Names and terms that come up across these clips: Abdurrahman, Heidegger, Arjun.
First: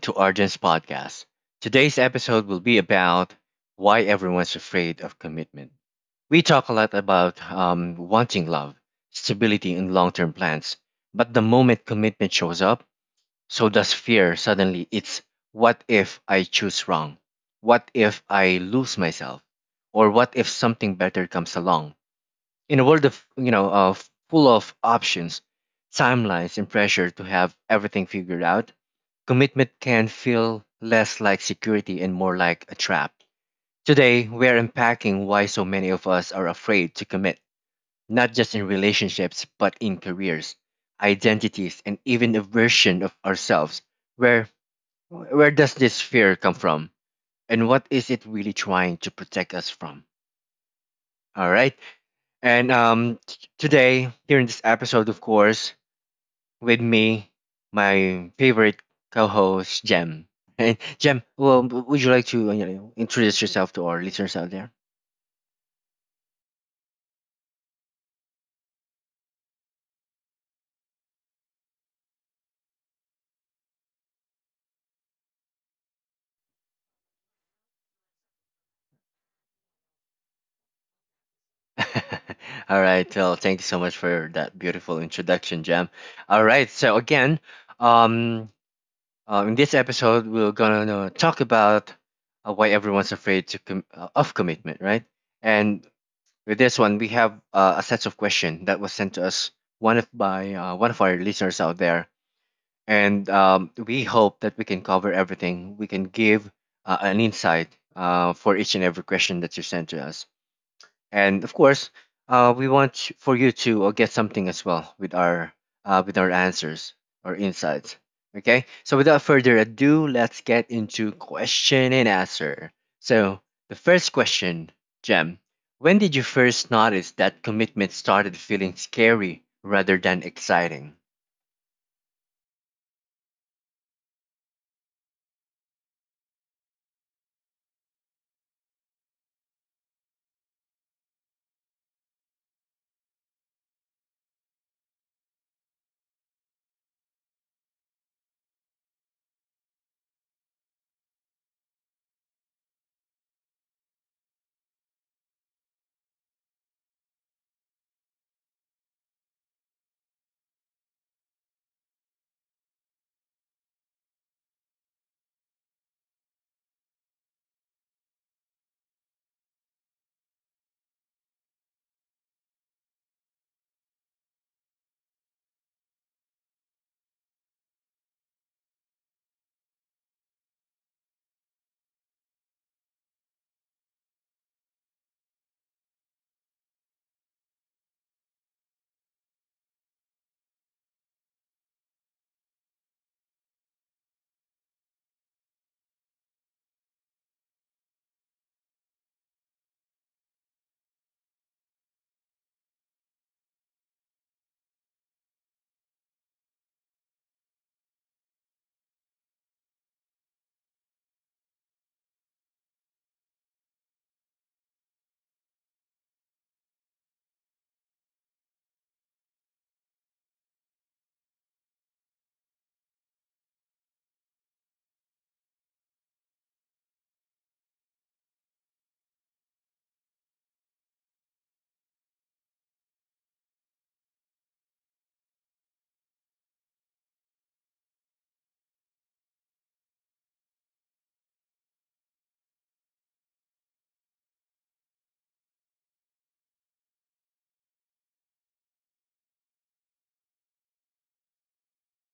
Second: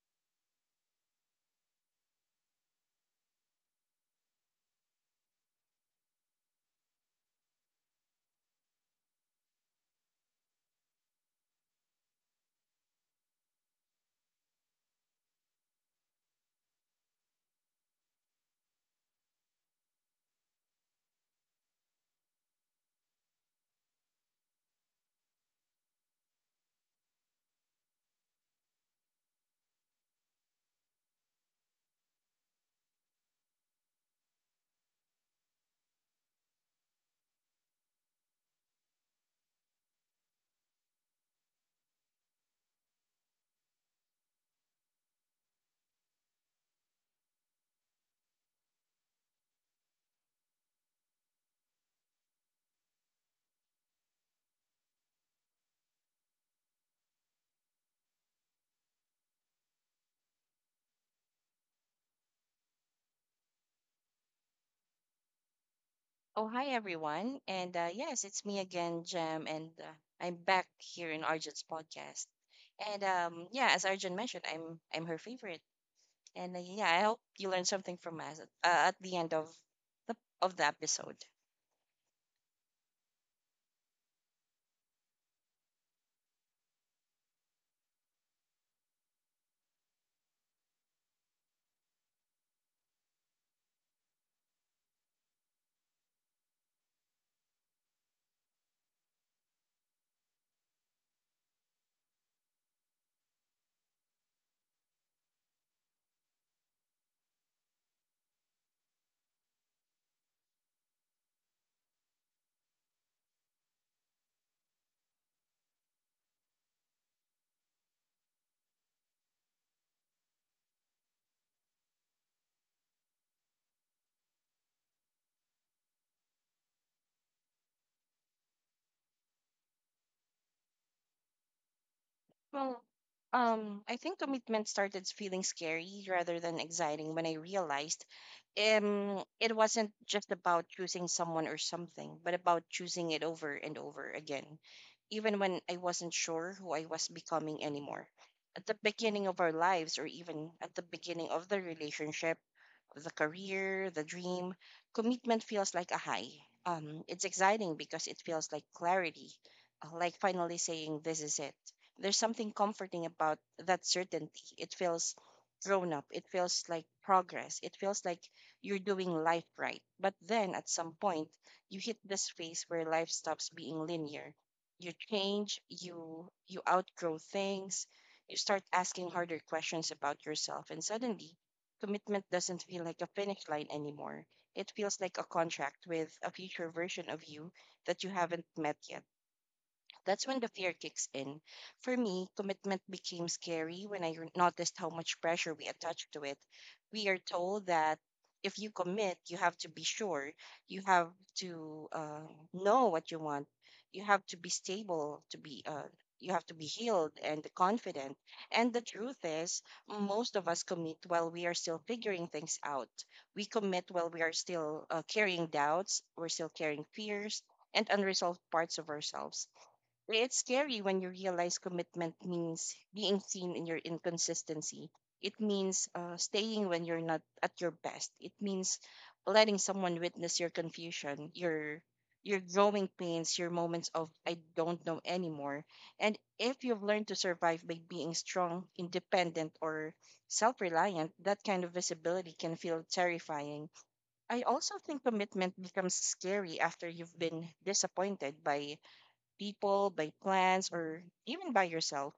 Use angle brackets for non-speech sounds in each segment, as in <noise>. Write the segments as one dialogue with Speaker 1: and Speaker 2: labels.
Speaker 1: to Arjun's podcast. Today's episode will be about why everyone's afraid of commitment. We talk a lot about wanting love, stability, and long term plans. But the moment commitment shows up, so does fear. Suddenly, it's what if I choose wrong? What if I lose myself? Or what if something better comes along? In a world of you know of full of options, timelines, and pressure to have everything figured out, commitment can feel less like security and more like a trap. Today, we're unpacking why so many of us are afraid to commit, not just in relationships, but in careers, identities, and even a version of ourselves. Where where does this fear come from? And what is it really trying to protect us from? All right. Today, here in this episode, of course, with me, my favorite co-host, Jem. And Jem, well, would you like to introduce yourself to our listeners out there?
Speaker 2: Oh, hi everyone. And yes, it's me again, Jem, and I'm back here in Arjun's podcast. And yeah, as Arjun mentioned, I'm her favorite. And yeah, I hope you learned something from us at the end the of the episode.
Speaker 1: <laughs> All right. Well, thank you so much for that beautiful introduction, Jem. All right. So again, um, in this episode, we're gonna talk about why everyone's afraid to of commitment, right? And With this one, we have a set of questions that was sent to us one of by one of our listeners out there, and we hope that we can cover everything. We can give an insight for each and every question that you sent to us and of course, we want for you to get something as well with our answers or insights. Okay, so without further ado, let's get into question and answer. So the first question, Jem, when did you first notice that commitment started feeling scary rather than exciting? <laughs>
Speaker 2: Well, I think commitment started feeling scary rather than exciting when I realized it wasn't just about choosing someone or something, but about choosing it over and over again, even when I wasn't sure who I was becoming anymore. At the beginning of our lives, or even at the beginning of the relationship, the career, the dream, commitment feels like a high. It's exciting because it feels like clarity, like finally saying, "This is it." There's something comforting about that certainty. It feels grown up. It feels like progress. It feels like you're doing life right. But then at some point, you hit this phase where life stops being linear. You change, you outgrow things, you start asking harder questions about yourself, and suddenly commitment doesn't feel like a finish line anymore. It feels like a contract with a future version of you that you haven't met yet. That's when the fear kicks in. For me, commitment became scary when I noticed how much pressure we attach to it. We are told that if you commit, you have to be sure, you have to know what you want, you have to be stable, to be you have to be healed and confident. And the truth is, most of us commit while we are still figuring things out. We commit while we are still carrying doubts, we're still carrying fears and unresolved parts of ourselves. It's scary when you realize commitment means being seen in your inconsistency. It means staying when you're not at your best. It means letting someone witness your confusion, your growing pains, your moments of "I don't know anymore." And if you've learned to survive by being strong, independent, or self-reliant, that kind of visibility can feel terrifying. I also think commitment becomes scary after you've been disappointed by people, by plans, or even by yourself.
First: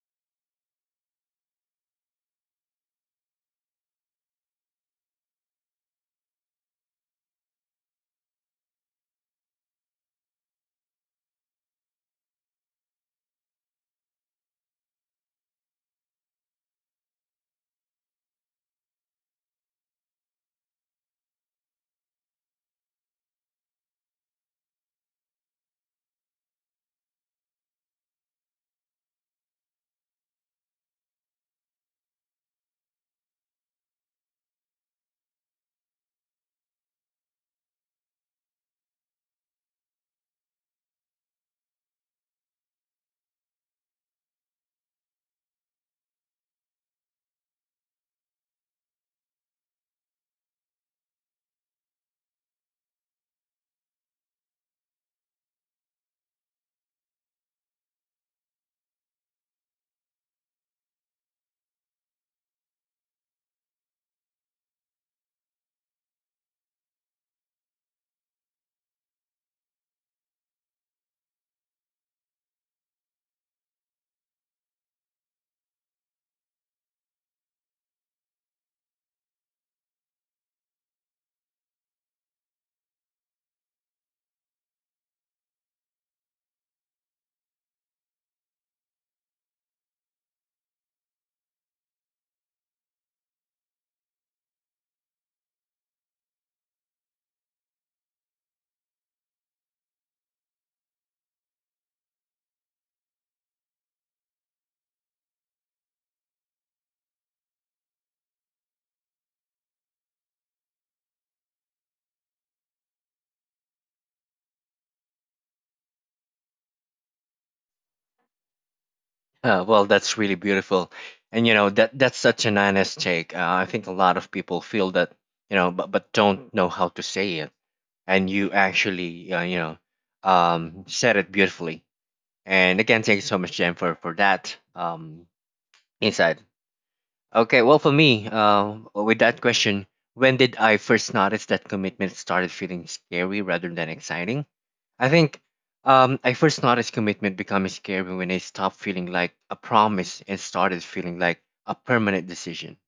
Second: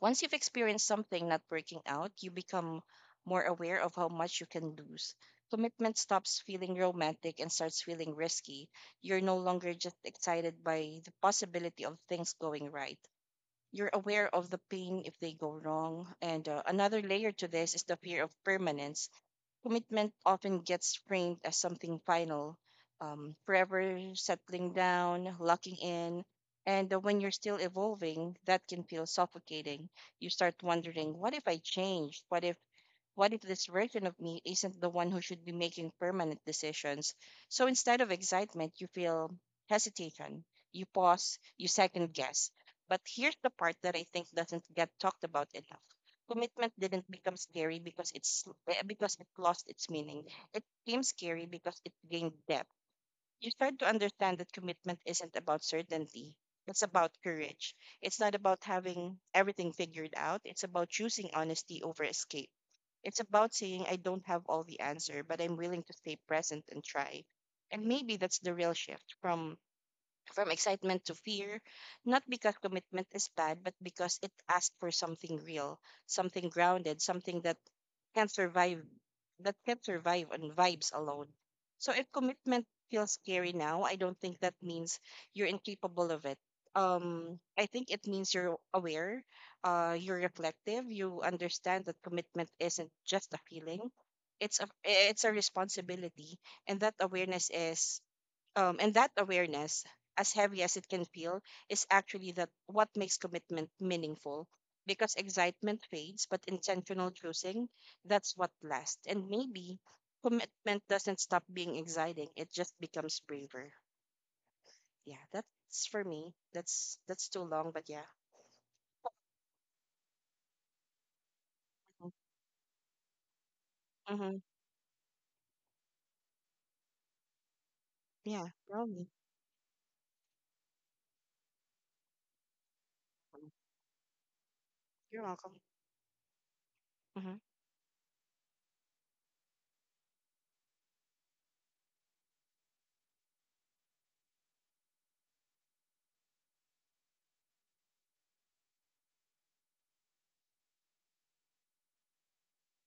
Speaker 2: Once you've experienced something not working out, you become more aware of how much you can lose. Commitment stops feeling romantic and starts feeling risky. You're no longer just excited by the possibility of things going right. You're aware of the pain if they go wrong. And another layer to this is the fear of permanence. Commitment often gets framed as something final, forever, settling down, locking in. And when you're still evolving, that can feel suffocating. You start wondering, what if I change? What if, what if this version of me isn't the one who should be making permanent decisions? So instead of excitement, you feel hesitation, you pause, you second guess. But here's the part that I think doesn't get talked about enough. Commitment didn't become scary because because it lost its meaning. It became scary because it gained depth. You start to understand that commitment isn't about certainty. It's about courage. It's not about having everything figured out. It's about choosing honesty over escape. It's about saying, "I don't have all the answer, but I'm willing to stay present and try." And maybe that's the real shift from excitement to fear, not because commitment is bad, but because it asks for something real, something grounded, something that can survive, that can survive on vibes alone. So if commitment feels scary now, I don't think that means you're incapable of it. I think it means you're aware, you're reflective, you understand that commitment isn't just a feeling. It's a responsibility, and that awareness is um, and that awareness, as heavy as it can feel, is actually that what makes commitment meaningful. Because excitement fades, but intentional choosing, that's what lasts. And maybe commitment doesn't stop being exciting; it just becomes braver. Yeah, that's for me. That's too long, but yeah.
Speaker 1: Well, that's really beautiful, and you know that that's such an honest take. I think a lot of
Speaker 2: Mm-hmm.
Speaker 1: people feel that, you know, but don't know how to say it, and
Speaker 2: Yeah,
Speaker 1: you
Speaker 2: probably.
Speaker 1: actually, said it beautifully. And again, thank you so much, Jen, for that
Speaker 2: You're welcome.
Speaker 1: insight.
Speaker 2: Mm-hmm.
Speaker 1: Okay, well, for me, with that question, when did I first notice that commitment started feeling scary rather than exciting? I think I first noticed commitment becoming scary when it stopped feeling like a promise and started feeling like a permanent decision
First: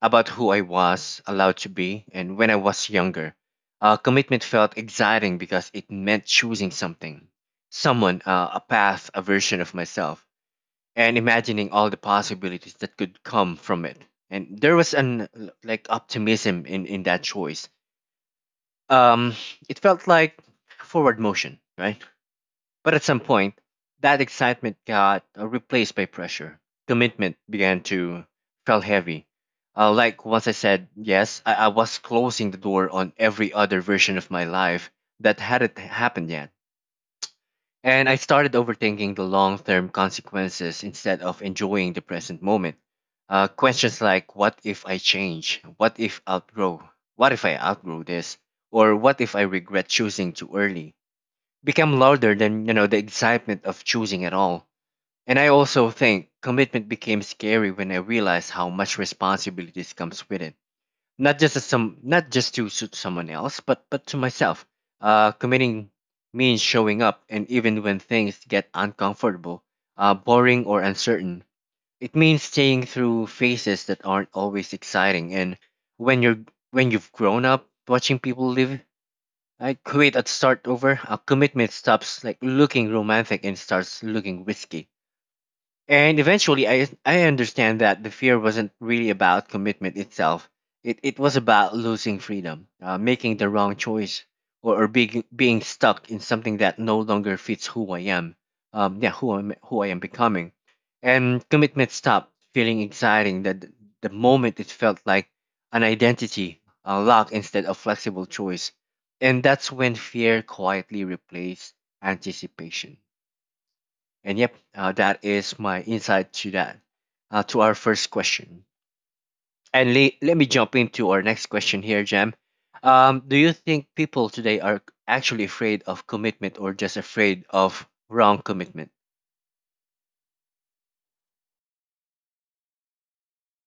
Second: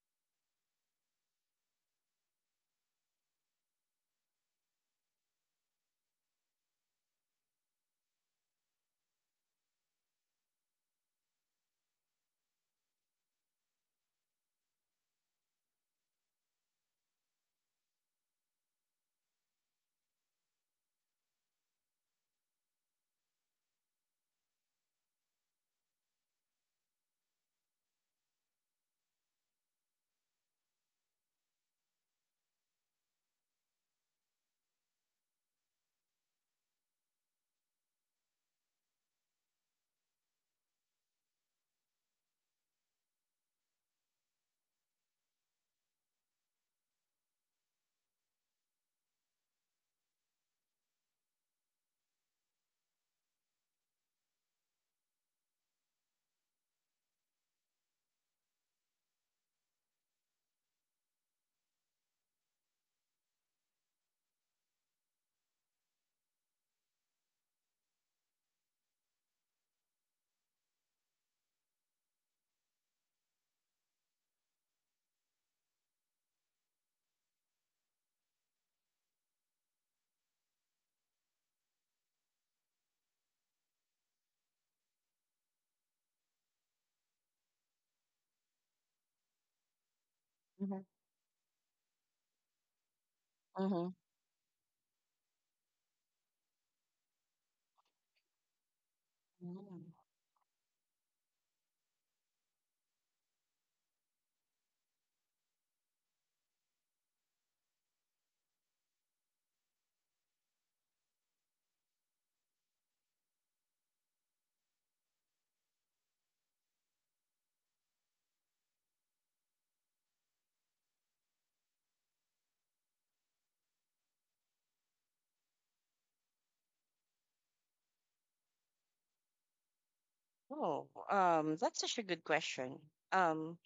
Speaker 1: about who I was allowed to be. And when I was younger, commitment felt exciting because it meant choosing something, someone, a path, a version of myself, and imagining all the possibilities that could come from it. And there was an like optimism in that choice. Um, it felt like forward motion, right? But at some point, that excitement got replaced by pressure. Commitment began to feel heavy. Like once I said yes, I was closing the door on every other version of my life that hadn't happened yet. And I started overthinking the long term consequences instead of enjoying the present moment. Questions like what if I change? What if outgrow? What if I outgrow this? Or what if I regret choosing too early? Became louder than the excitement of choosing at all. And I also think commitment became scary when I realized how much responsibilities comes with it. Not just to suit someone else, but to myself. Committing means showing up, and even when things get uncomfortable, boring or uncertain, it means staying through phases that aren't always exciting. And when you're when you've grown up watching people live I quit and start over. A commitment stops like looking romantic and starts looking risky. And eventually, I understand that the fear wasn't really about commitment itself.
Speaker 2: Mm-hmm.
Speaker 1: It was about losing freedom, making the wrong choice, or being stuck in something that no longer fits who I am. Who I
Speaker 2: Mm-hmm.
Speaker 1: am becoming. And commitment stopped feeling exciting that the moment it felt like an identity lock instead of flexible choice. And that's when fear quietly replaced anticipation. And yep, that is my insight to that, to our first question. And let me jump into our next question here, Jam. Do you think people today are actually afraid of commitment or just afraid of wrong commitment?
Speaker 2: Oh, that's such a good question. Um,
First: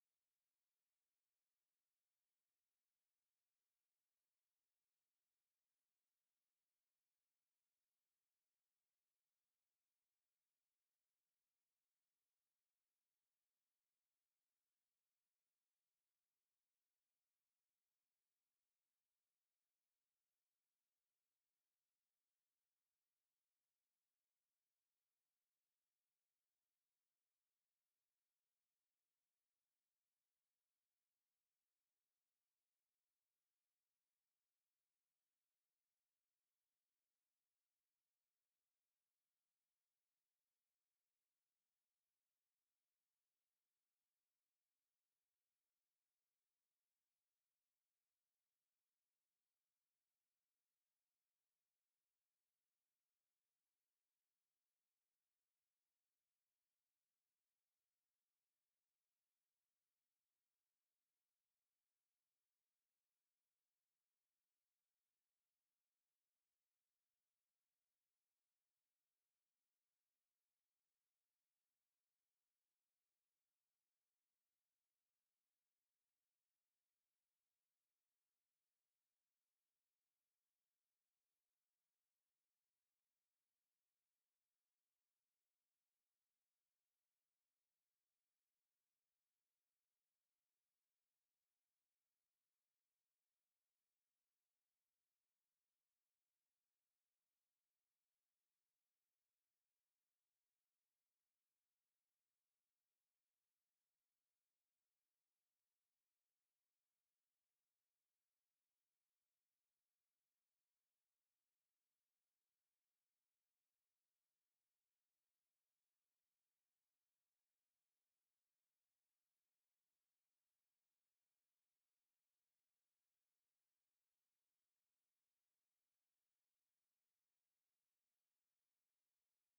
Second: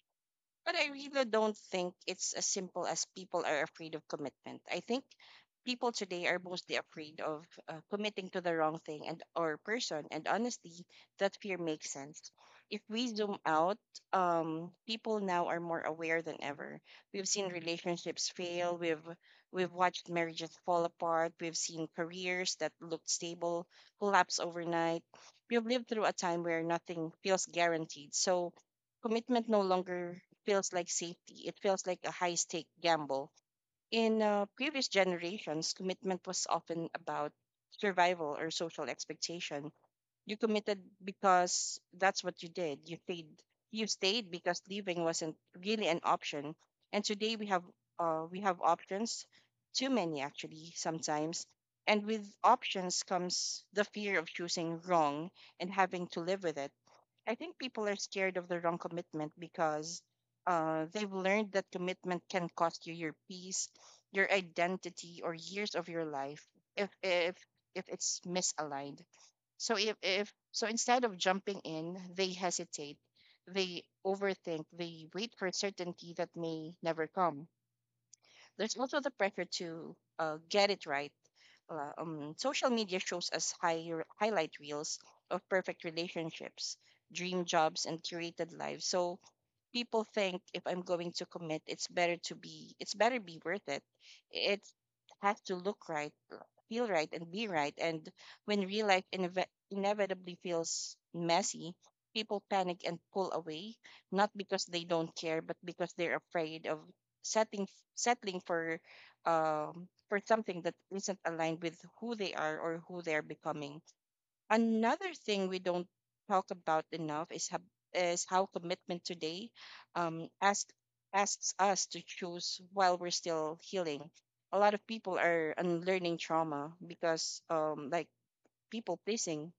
Speaker 2: But I really don't think it's as simple as people are afraid of commitment. I think people today are mostly afraid of committing to the wrong thing and or person. And honestly, that fear makes sense. If we zoom out, people now are more aware than ever. We've seen relationships fail. We've watched marriages fall apart. We've seen careers that looked stable collapse overnight. We've lived through a time where nothing feels guaranteed. So commitment no longer feels like safety. It feels like a high stake gamble. In previous generations, commitment was often about survival or social expectation. You committed because that's what you did. You stayed. You stayed because leaving wasn't really an option. And today we have options, too many actually sometimes. And with options comes the fear of choosing wrong and having to live with it. I think people are scared of the wrong commitment because they've learned that commitment can cost you your peace, your identity, or years of your life if if if it's misaligned. So if so, instead of jumping in, they hesitate, they overthink, they wait for certainty that may never come. There's also the pressure to get it right. Social media shows us highlight reels of perfect relationships, dream jobs, and curated lives. So people think if I'm going to commit, it's better be worth it. It has to look right, feel right, and be right. And when real life inevitably feels messy, people panic and pull away, not because they don't care, but because they're afraid of setting settling for for something that isn't aligned with who they are or who they're becoming. Another thing we don't talk about enough is how commitment today um, ask, asks us to choose while we're still healing. A lot of people are unlearning trauma because, like, people pleasing,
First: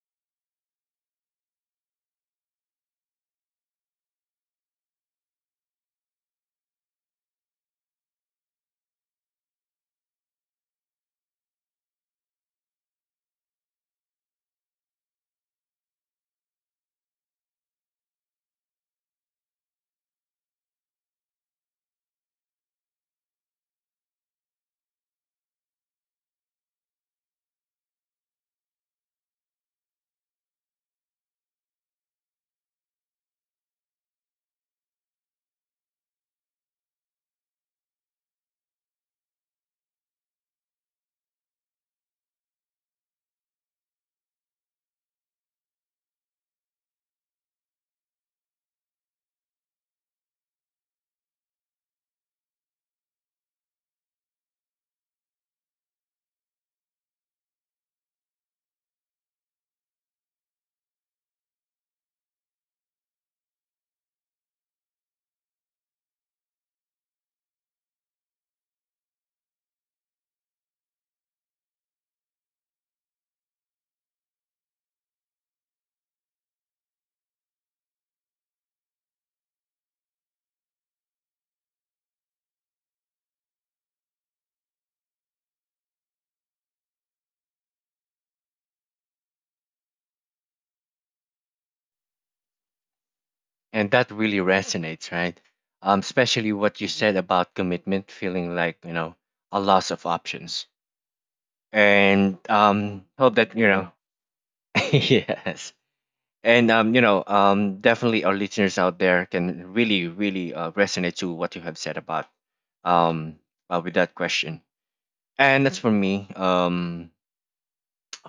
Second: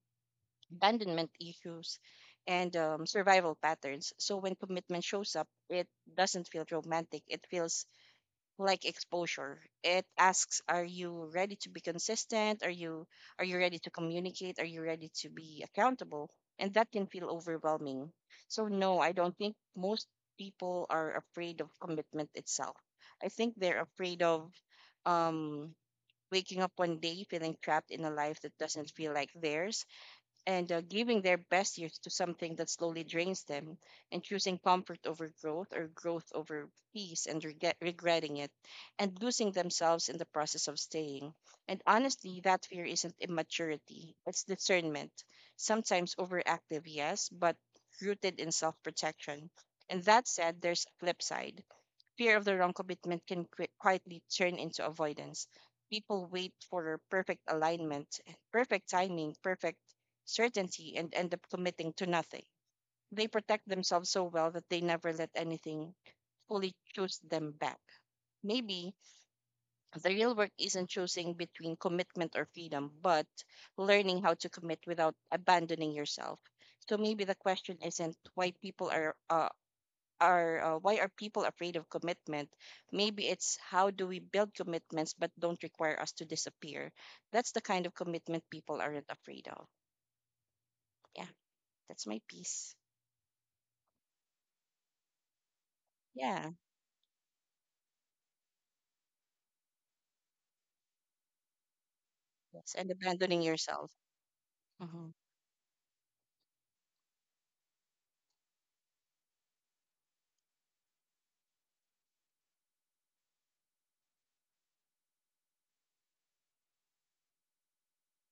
Speaker 2: abandonment issues, and survival patterns. So when commitment shows up, it doesn't feel romantic, it feels like exposure. It asks, are you ready to be consistent? Are you ready to communicate? Are you ready to be accountable? And that can feel overwhelming. So no, I don't think most people are afraid of commitment itself. I think they're afraid of um waking up one day feeling trapped in a life that doesn't feel like theirs and giving their best years to something that slowly drains them, and choosing comfort over growth or growth over peace and regretting it and losing themselves in the process of staying. And honestly, that fear isn't immaturity, it's discernment. Sometimes overactive, yes, but rooted in self protection. And that said, there's a flip side. Fear of the wrong commitment can quietly turn into avoidance. People wait for perfect alignment, perfect timing, perfect certainty, and end up committing to nothing. They protect themselves so well that they never let anything fully choose them back. Maybe the real work isn't choosing between commitment or freedom, but learning how to commit without abandoning yourself. So maybe the question isn't why people are why are people afraid of commitment? Maybe it's how do we build commitments but don't require us to disappear. That's the kind of commitment people aren't afraid of. Yeah, that's my piece.
Speaker 1: And that really resonates, right?
Speaker 2: Yeah,
Speaker 1: Especially what you said about commitment feeling like, you know, a loss of options. And
Speaker 2: yes, and
Speaker 1: hope
Speaker 2: abandoning
Speaker 1: that, you
Speaker 2: yourself.
Speaker 1: know, <laughs>
Speaker 2: Hmm.
Speaker 1: yes. And definitely our listeners out there can really, really resonate to what you have said about um with that question. And that's for me. Um,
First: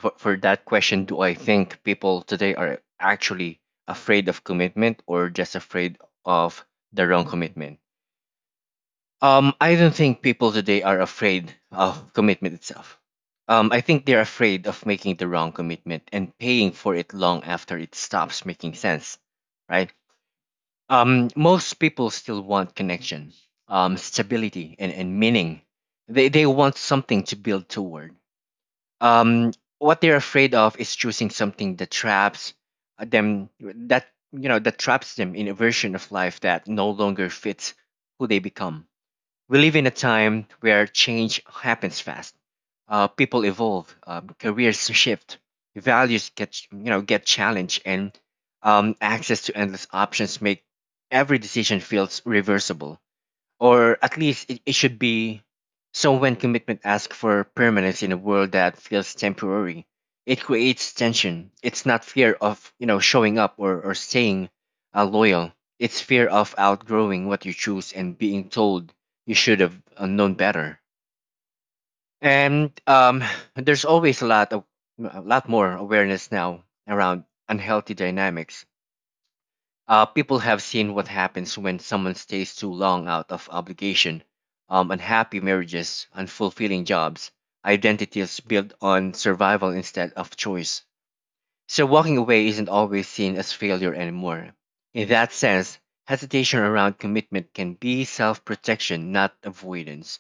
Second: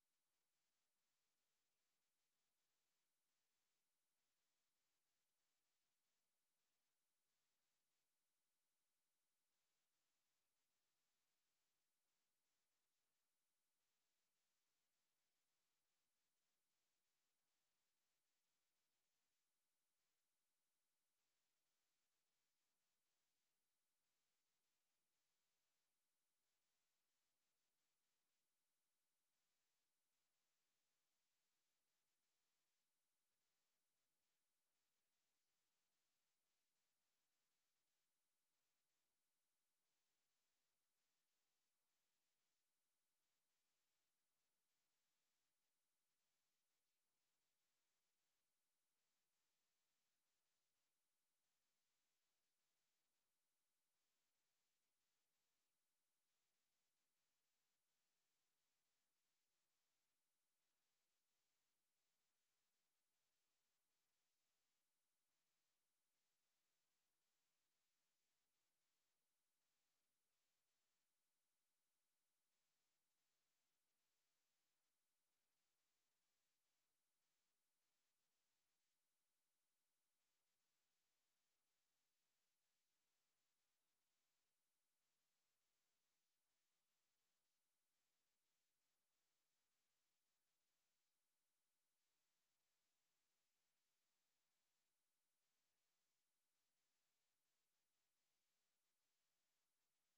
Speaker 1: for, For that question, do I think people today are actually afraid of commitment or just afraid of the wrong commitment? I don't think people today are afraid of commitment itself. I think they're afraid of making the wrong commitment and paying for it long after it stops making sense, right? Most people still want connection, stability, and meaning. They want something to build toward. Um, what they're afraid of is choosing something that traps them, that, you know, that traps them in a version of life that no longer fits who they become. We live in a time where change happens fast. People evolve, careers shift, values get you know get challenged, and access to endless options make every decision feels reversible, or at least it should be. So when commitment asks for permanence in a world that feels temporary, it creates tension. It's not fear of showing up or staying loyal. It's fear of outgrowing what you choose and being told you should have known better. And <sighs> there's always a lot more awareness now around unhealthy dynamics. People have seen what happens when someone stays too long out of obligation. Unhappy marriages, unfulfilling jobs, identities built on survival instead of choice. So walking away isn't always seen as failure anymore. In that sense, hesitation around commitment can be self protection, not avoidance.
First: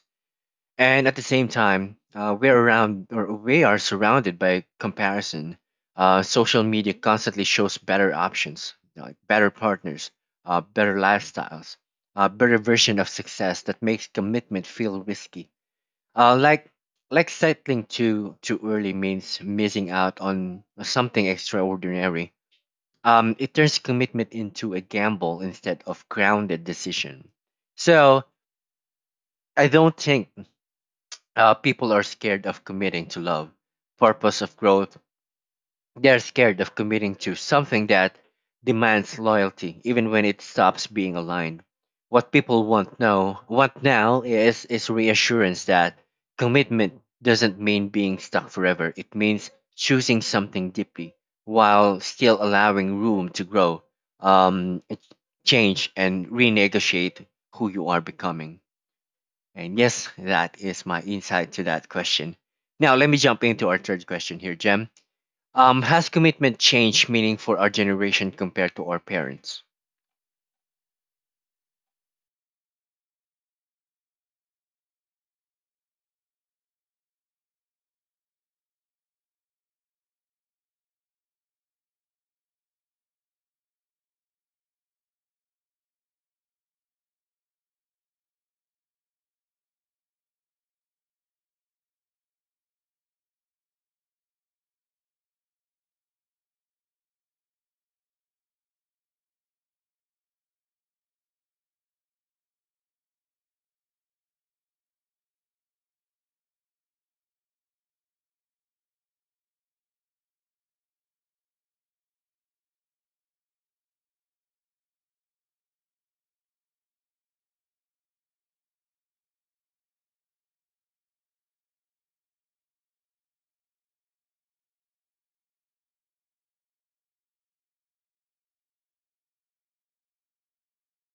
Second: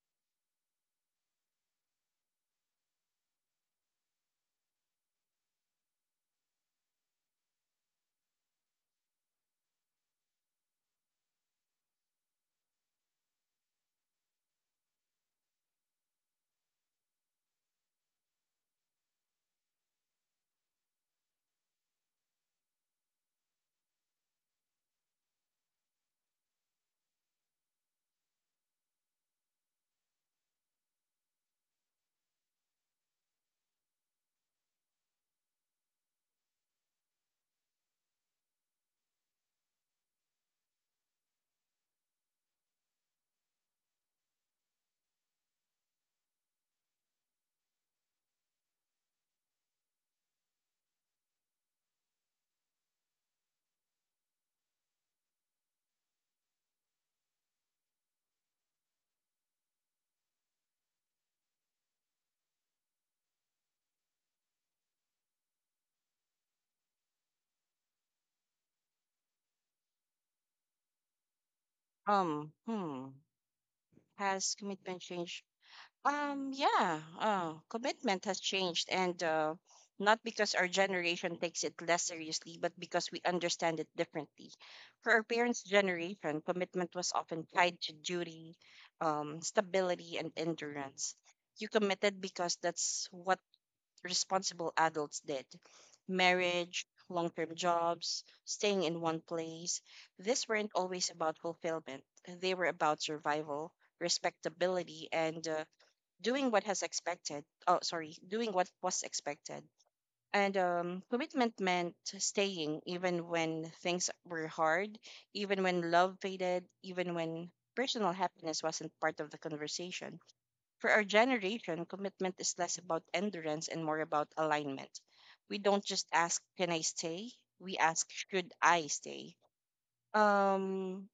Speaker 1: And at the same time, we're around or we are surrounded by comparison. Social media constantly shows better options, like better partners, better lifestyles, a better version of success that makes commitment feel risky. Uh, like like settling too early means missing out on something extraordinary. It turns commitment into a gamble instead of grounded decision. So I don't think people are scared of committing to love, purpose of growth. They're scared of committing to something that demands loyalty, even when it stops being aligned. What people want now is reassurance that commitment doesn't mean being stuck forever. It means choosing something deeply while still allowing room to grow, um, change, and renegotiate who you are becoming. And yes, that is my insight to that question. Now, let me jump into our third question here, Jem. Has commitment changed meaning for our generation compared to our parents?
Speaker 2: Um, hmm. Has commitment changed? Yeah, commitment has changed, and not because our generation takes it less seriously, but because we understand it differently. For our parents' generation, commitment was often tied to duty, stability, and endurance. You committed because that's what responsible adults did. Marriage, long term jobs, staying in one place. These weren't always about fulfillment, they were about survival, respectability, and doing what was expected. And commitment meant staying even when things were hard, even when love faded, even when personal happiness wasn't part of the conversation. For our generation, commitment is less about endurance and more about alignment. We don't just ask, can I stay? We ask, should I stay? um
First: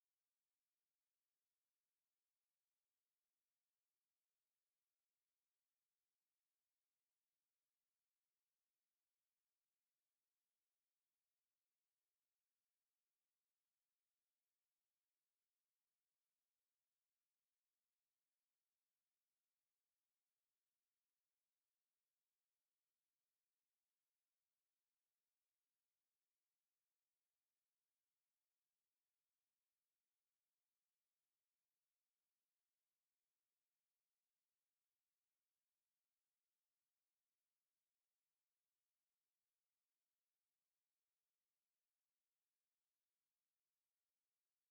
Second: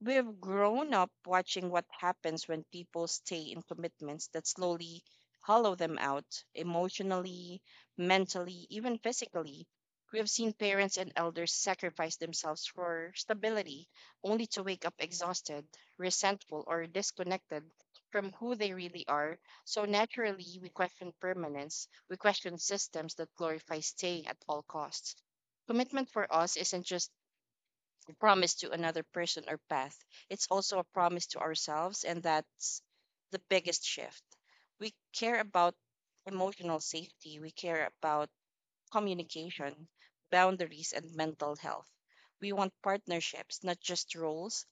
Speaker 2: we've grown up watching what happens when people stay in commitments that slowly hollow them out emotionally, mentally, even physically. We have seen parents and elders sacrifice themselves for stability, only to wake up exhausted, resentful, or disconnected from who they really are. So naturally, we question permanence. We question systems that glorify stay at all costs. Commitment for us isn't just promise to another person or path. It's also a promise to ourselves, and that's the biggest shift. We care about emotional safety, we care about communication, boundaries, and mental health. We want partnerships, not just roles.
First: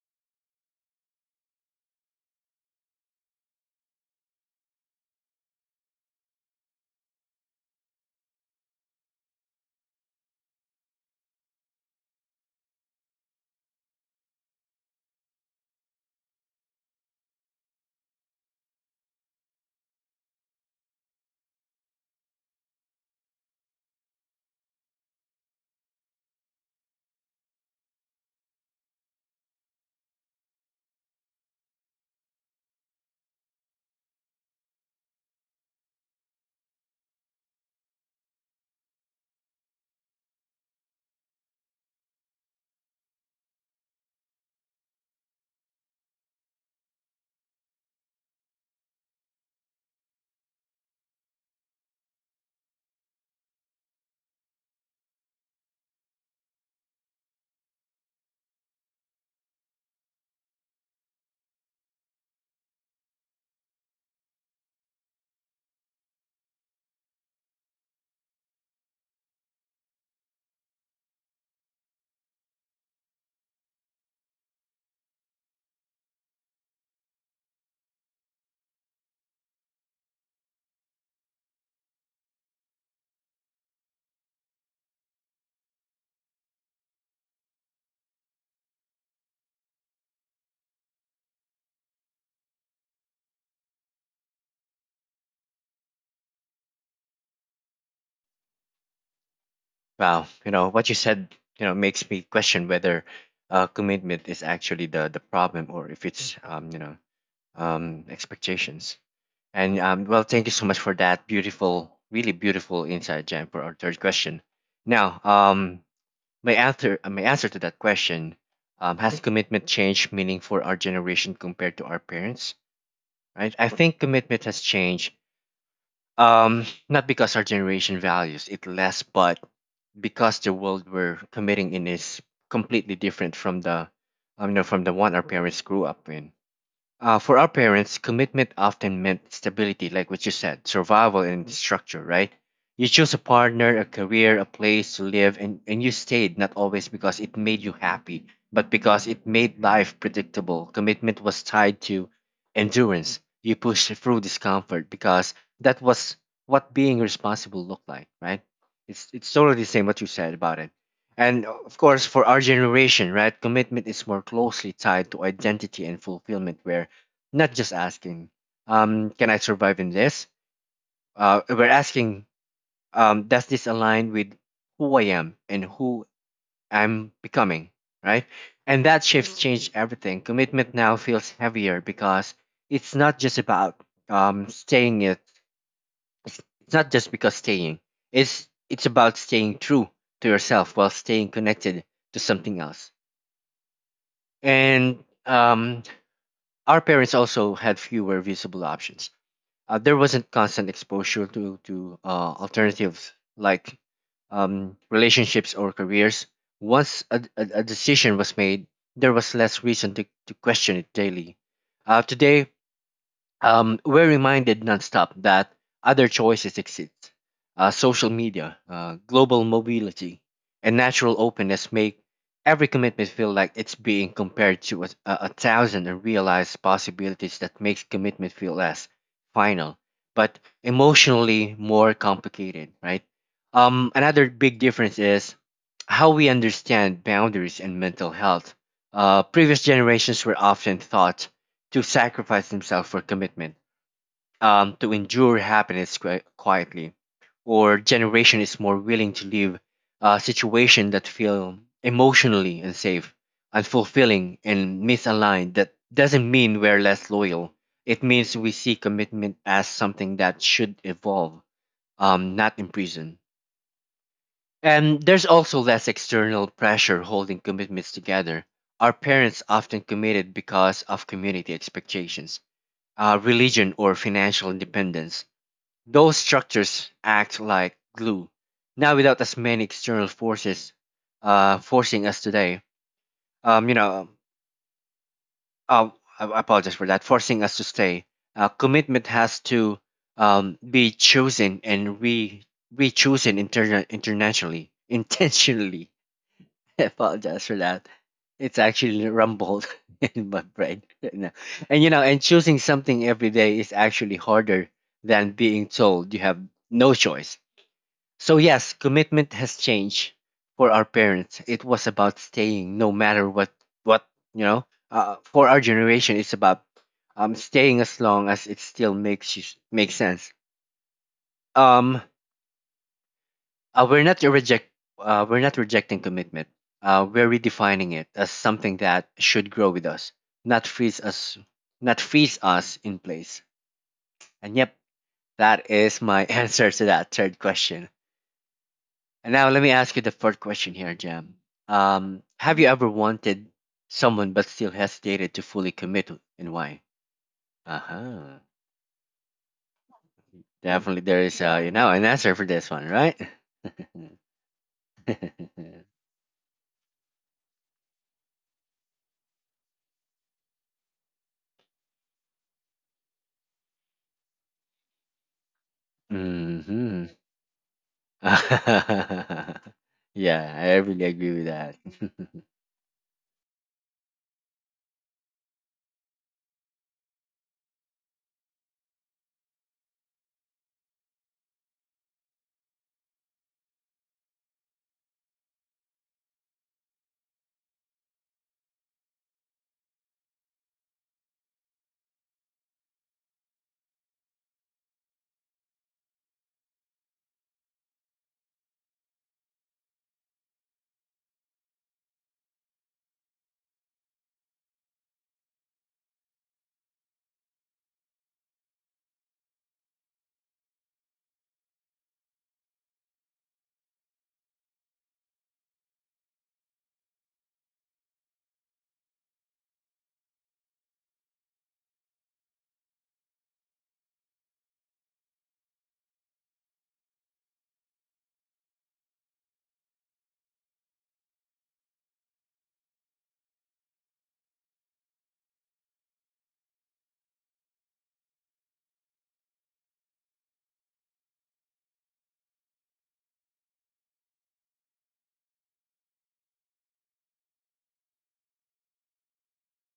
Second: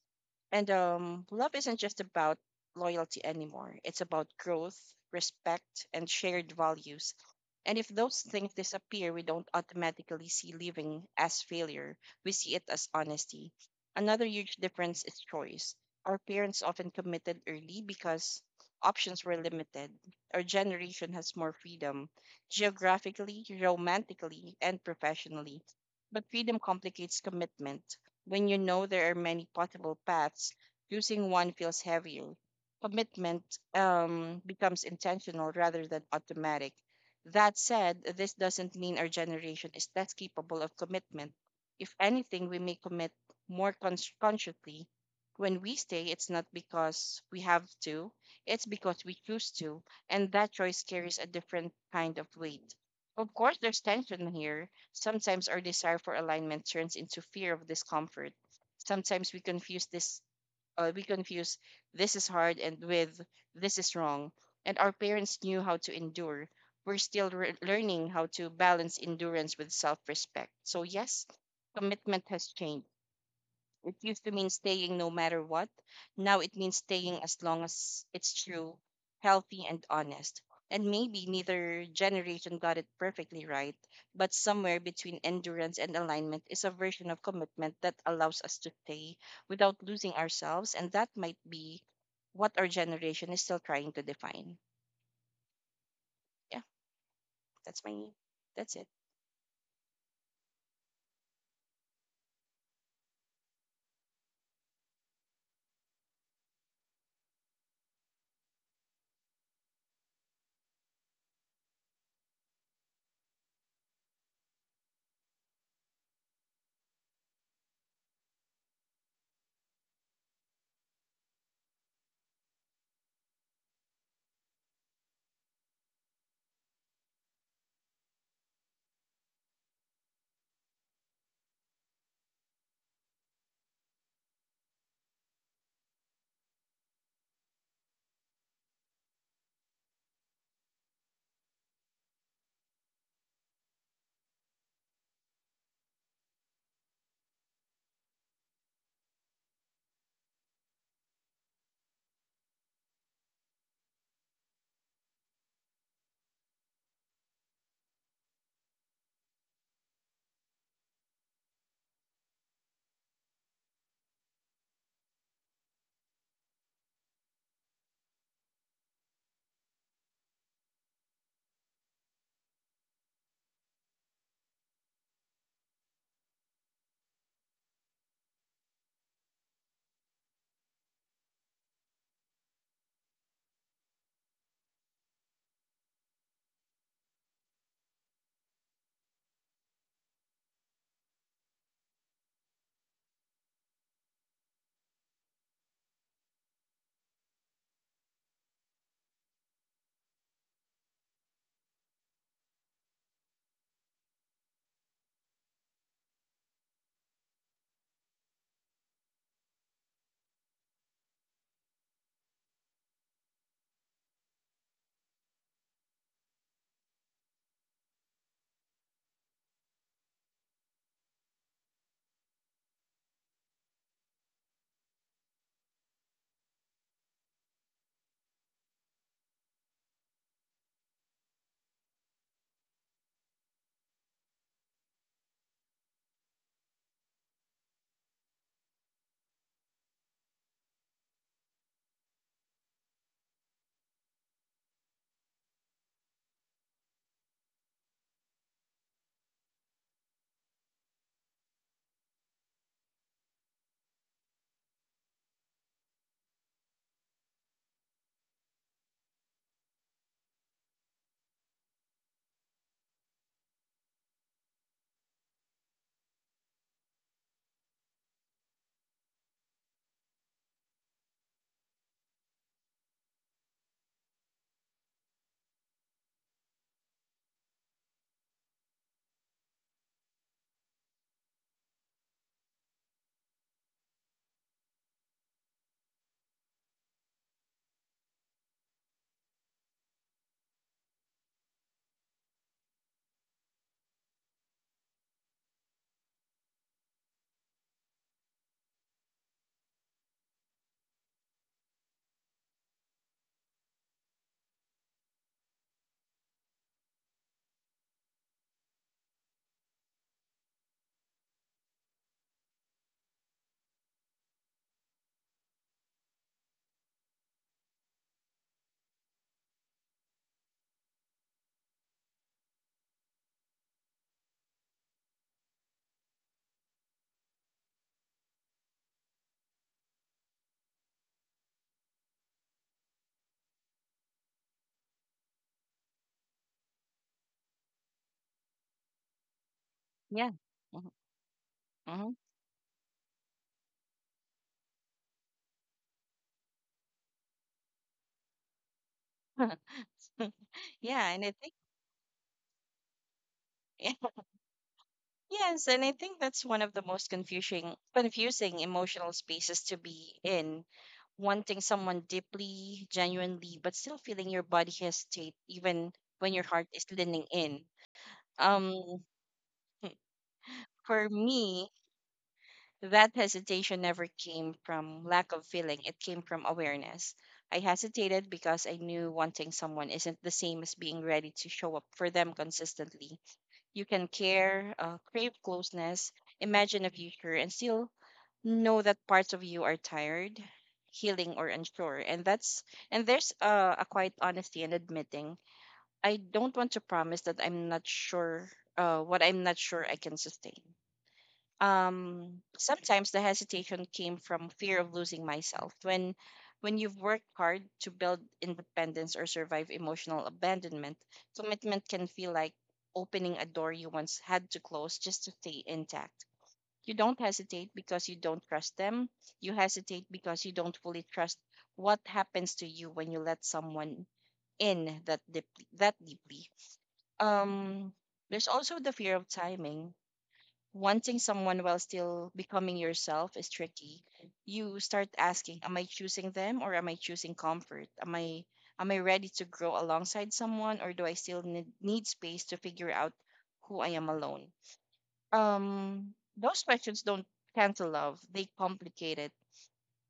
Speaker 2: And love isn't just about loyalty anymore. It's about growth, respect, and shared values. And if those things disappear, we don't automatically see living as failure. We see it as honesty. Another huge difference is choice. Our parents often committed early because options were limited. Our generation has more freedom, geographically, romantically, and professionally. But freedom complicates commitment. When you know there are many possible paths, choosing one feels heavier. Commitment becomes intentional rather than automatic. That said, this doesn't mean our generation is less capable of commitment. If anything, we may commit consciously. When we stay, it's not because we have to, it's because we choose to, and that choice carries a different kind of weight. Of course, there's tension here. Sometimes our desire for alignment turns into fear of discomfort. Sometimes we confuse this is hard and with this is wrong. And our parents knew how to endure. We're still learning how to balance endurance with self-respect. So yes, commitment has changed. It used to mean staying no matter what. Now it means staying as long as it's true, healthy, and honest. And maybe neither generation got it perfectly right, but somewhere between endurance and alignment is a version of commitment that allows us to stay without losing ourselves. And that might be what our generation is still trying to define. Yeah, that's my, that's it.
Speaker 1: Wow, you know what you said, you know, makes me question whether commitment is actually the problem or if it's expectations. And well, thank you so much for that beautiful, really beautiful insight, Jem, for our third question. Now, my answer to that question, has commitment changed meaning for our generation compared to our parents? Right? I think commitment has changed. Not because our generation values it less, but because the world we're committing in is completely different from from the one our parents grew up in. For our parents, commitment often meant stability, like what you said, survival and structure, right? You chose a partner, a career, a place to live, and you stayed not always because it made you happy, but because it made life predictable. Commitment was tied to endurance. You pushed through discomfort because that was what being responsible looked like, right? It's totally the same what you said about it. And of course, for our generation, right, commitment is more closely tied to identity and fulfillment, where not just asking, can I survive in this? We're asking, does this align with who I am and who I'm becoming, right? And that shift changed everything. Commitment now feels heavier because it's not just about staying it. It's not just because staying. It's about staying true to yourself while staying connected to something else. And um, our parents also had fewer visible options. There wasn't constant exposure to alternatives like relationships or careers. Once a decision was made, there was less reason to question it daily. Today, we're reminded nonstop that other choices exist. Social media, global mobility, and natural openness make every commitment feel like it's being compared to a thousand unrealized possibilities that makes commitment feel less final, but emotionally more complicated, right? Another big difference is how we understand boundaries and mental health. Previous generations were often thought to sacrifice himself for commitment, to endure happiness quietly, or generation is more willing to leave a situation that feel emotionally unsafe, unfulfilling, and misaligned. That doesn't mean we're less loyal. It means we see commitment as something that should evolve, not imprison. And there's also less external pressure holding commitments together. Our parents often committed because of community expectations, religion, or financial independence. Those structures act like glue. Now, without as many external forces forcing us today, um, you know, um, I I apologize for that, forcing us to stay. Commitment has to be chosen and re- chosen internationally, <laughs> intentionally. <laughs> I apologize for that. It's actually rumbled <laughs> in my brain right now. And you know, and choosing something every day is actually harder than being told you have no choice. So yes, commitment has changed. For our parents, it was about staying no matter what, you know. For our generation it's about staying as long as it still makes sense. Um we're not reject. We're not rejecting commitment. We're redefining it as something that should grow with us, not freeze us, not freeze us in place. And yep, that is my <laughs> answer to that third question. And now let me ask you the
Speaker 2: Yeah.
Speaker 1: fourth question
Speaker 2: hmm
Speaker 1: here, Jam.
Speaker 2: hmm
Speaker 1: Have you ever wanted someone but still hesitated to fully commit, and why? Uh huh. Definitely,
Speaker 2: Yeah,
Speaker 1: there
Speaker 2: and I
Speaker 1: is
Speaker 2: think.
Speaker 1: an answer for this one, right?
Speaker 2: <laughs> Yes, and
Speaker 1: <laughs>
Speaker 2: I
Speaker 1: <laughs>
Speaker 2: think that's one of the most confusing emotional spaces to be in. Wanting someone deeply, genuinely, but still feeling your body hesitate even when your heart is
Speaker 1: Hmm.
Speaker 2: leaning in. Um,
Speaker 1: <laughs> Yeah, I
Speaker 2: for
Speaker 1: really agree with
Speaker 2: me,
Speaker 1: that.
Speaker 2: that hesitation never came from lack of feeling. It came from awareness. I hesitated because I knew wanting someone isn't the same as being ready to show up for them consistently. You can care, crave closeness, imagine a future, and still know that parts of you are tired, healing, or unsure. And there's a quiet honesty in admitting I don't want to promise that I'm not sure what I'm not sure I can sustain. Sometimes the hesitation came from fear of losing myself when you've worked hard to build independence or survive emotional abandonment, commitment can feel like opening a door you once had to close just to stay intact. You don't hesitate because you don't trust them. You hesitate because you don't fully trust what happens to you when you let someone in that deeply. That deeply. Um, there's also the fear of timing. Wanting someone while still becoming yourself is tricky. You start asking, "Am I choosing them or am I choosing comfort? Am I ready to grow alongside someone or do I still need space to figure out who I am alone?" Those questions don't cancel love, they complicate it.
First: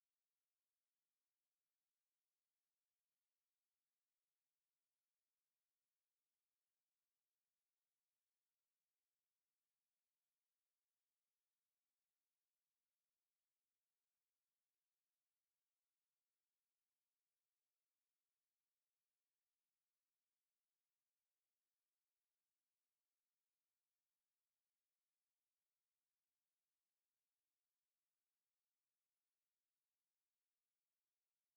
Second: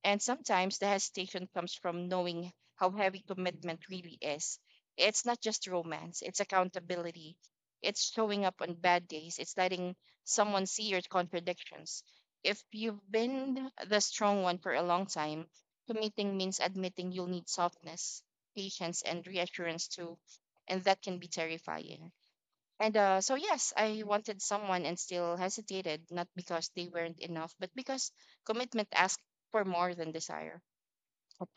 Speaker 2: And sometimes the hesitation comes from knowing how heavy commitment really is. It's not just romance, it's accountability, it's showing up on bad days, it's letting someone see your contradictions. If you've been the strong one for a long time, committing means admitting you'll need softness, patience, and reassurance too, and that can be terrifying. And so, yes, I wanted someone and still hesitated, not because they weren't enough, but because commitment asked for more than desire,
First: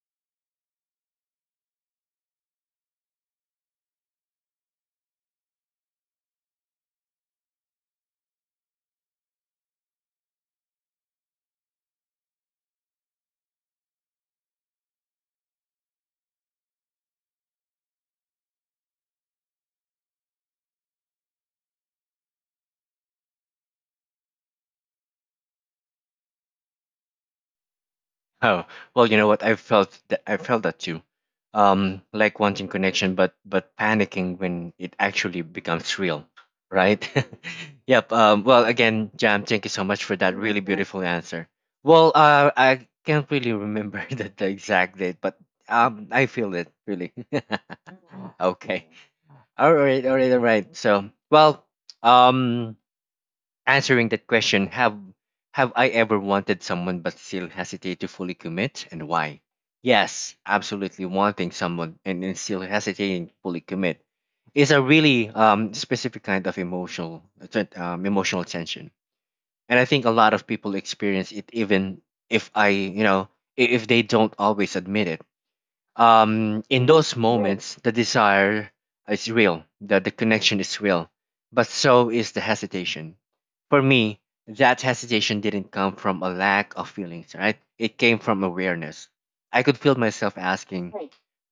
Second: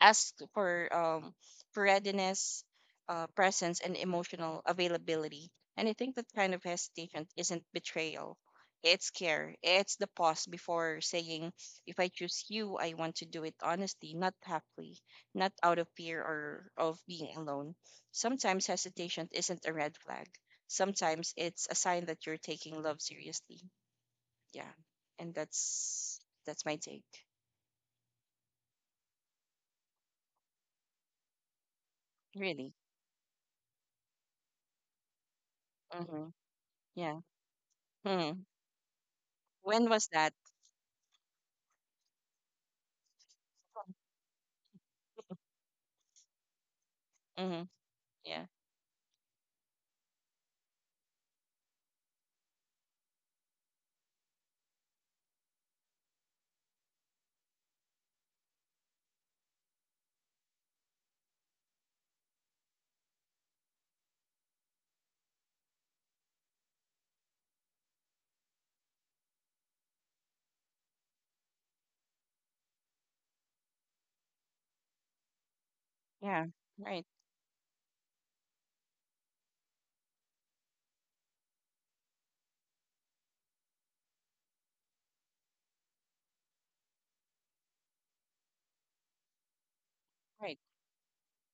Speaker 2: ask for readiness, presence, and emotional availability. And I think that kind of hesitation isn't betrayal. It's care. It's the pause before saying, if I choose you, I want to do it honestly, not halfway, not out of fear or of being alone. Sometimes hesitation isn't a red flag. Sometimes it's a sign that you're taking love seriously. Yeah. And That's my take.
Speaker 1: <laughs> Oh, well, you know what? I felt that too. Like wanting
Speaker 2: Really.
Speaker 1: connection, but panicking when it actually becomes real,
Speaker 2: Mm-hmm.
Speaker 1: right?
Speaker 2: Yeah.
Speaker 1: <laughs> Yep.
Speaker 2: Hmm.
Speaker 1: Well, again, Jam, thank you so
Speaker 2: When
Speaker 1: much
Speaker 2: was
Speaker 1: for
Speaker 2: that?
Speaker 1: that really beautiful answer. Well, I can't really remember <laughs> the exact date, but I feel it really.
Speaker 2: Mm-hmm.
Speaker 1: <laughs>
Speaker 2: Yeah.
Speaker 1: Okay. All right. All right. All right. So, well, um. answering that question, have I ever wanted someone but still hesitate to fully commit and why, yes absolutely, wanting someone and then still hesitating to fully commit is a really specific kind of emotional emotional tension, and I think a lot of people experience it even if I you know if they don't always admit it.
Speaker 2: Yeah.
Speaker 1: Um, in
Speaker 2: Right.
Speaker 1: those Yes. moments, the desire is real, the connection is real, but so is the hesitation. For me, that hesitation didn't come from a lack of feelings, right? It came from awareness. I could feel myself
Speaker 2: Right.
Speaker 1: asking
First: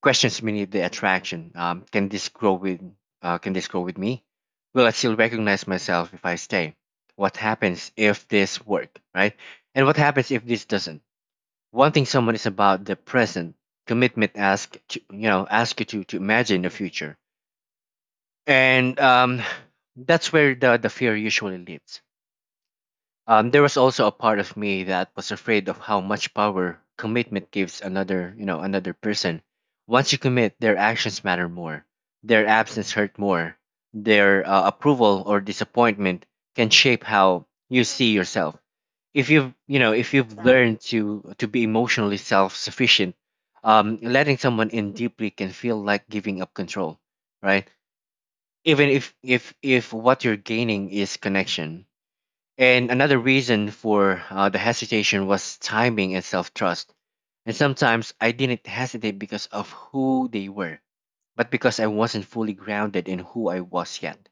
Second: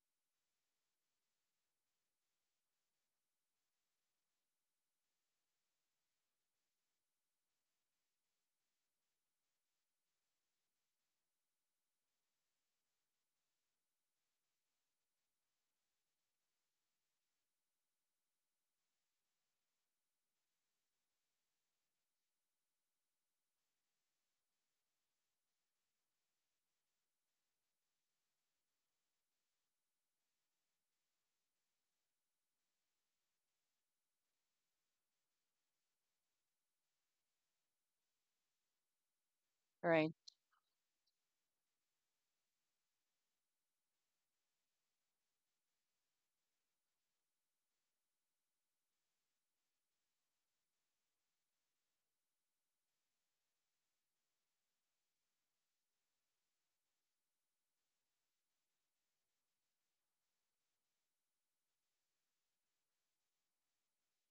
Speaker 1: questions beneath the attraction. Can this grow with? Can this grow with me? Will I still recognize myself if I stay? What happens if this work, right? And what happens if this doesn't? Wanting someone is about the present. Commitment ask to, you know, ask you to imagine the future, and that's where the fear usually lives. Um, there was also a part of me that was afraid of how much power commitment gives another, you know, another person. Once you commit, their actions matter more, their absence hurt more, their approval or disappointment can shape how you see yourself.
Speaker 2: Right.
Speaker 1: If you've learned to be emotionally self-sufficient, letting someone in deeply can feel like giving up control, right, even if what you're gaining is connection. And another reason for the hesitation was timing and self-trust. And sometimes I didn't hesitate because of who they were, but because I wasn't fully grounded in who I was yet.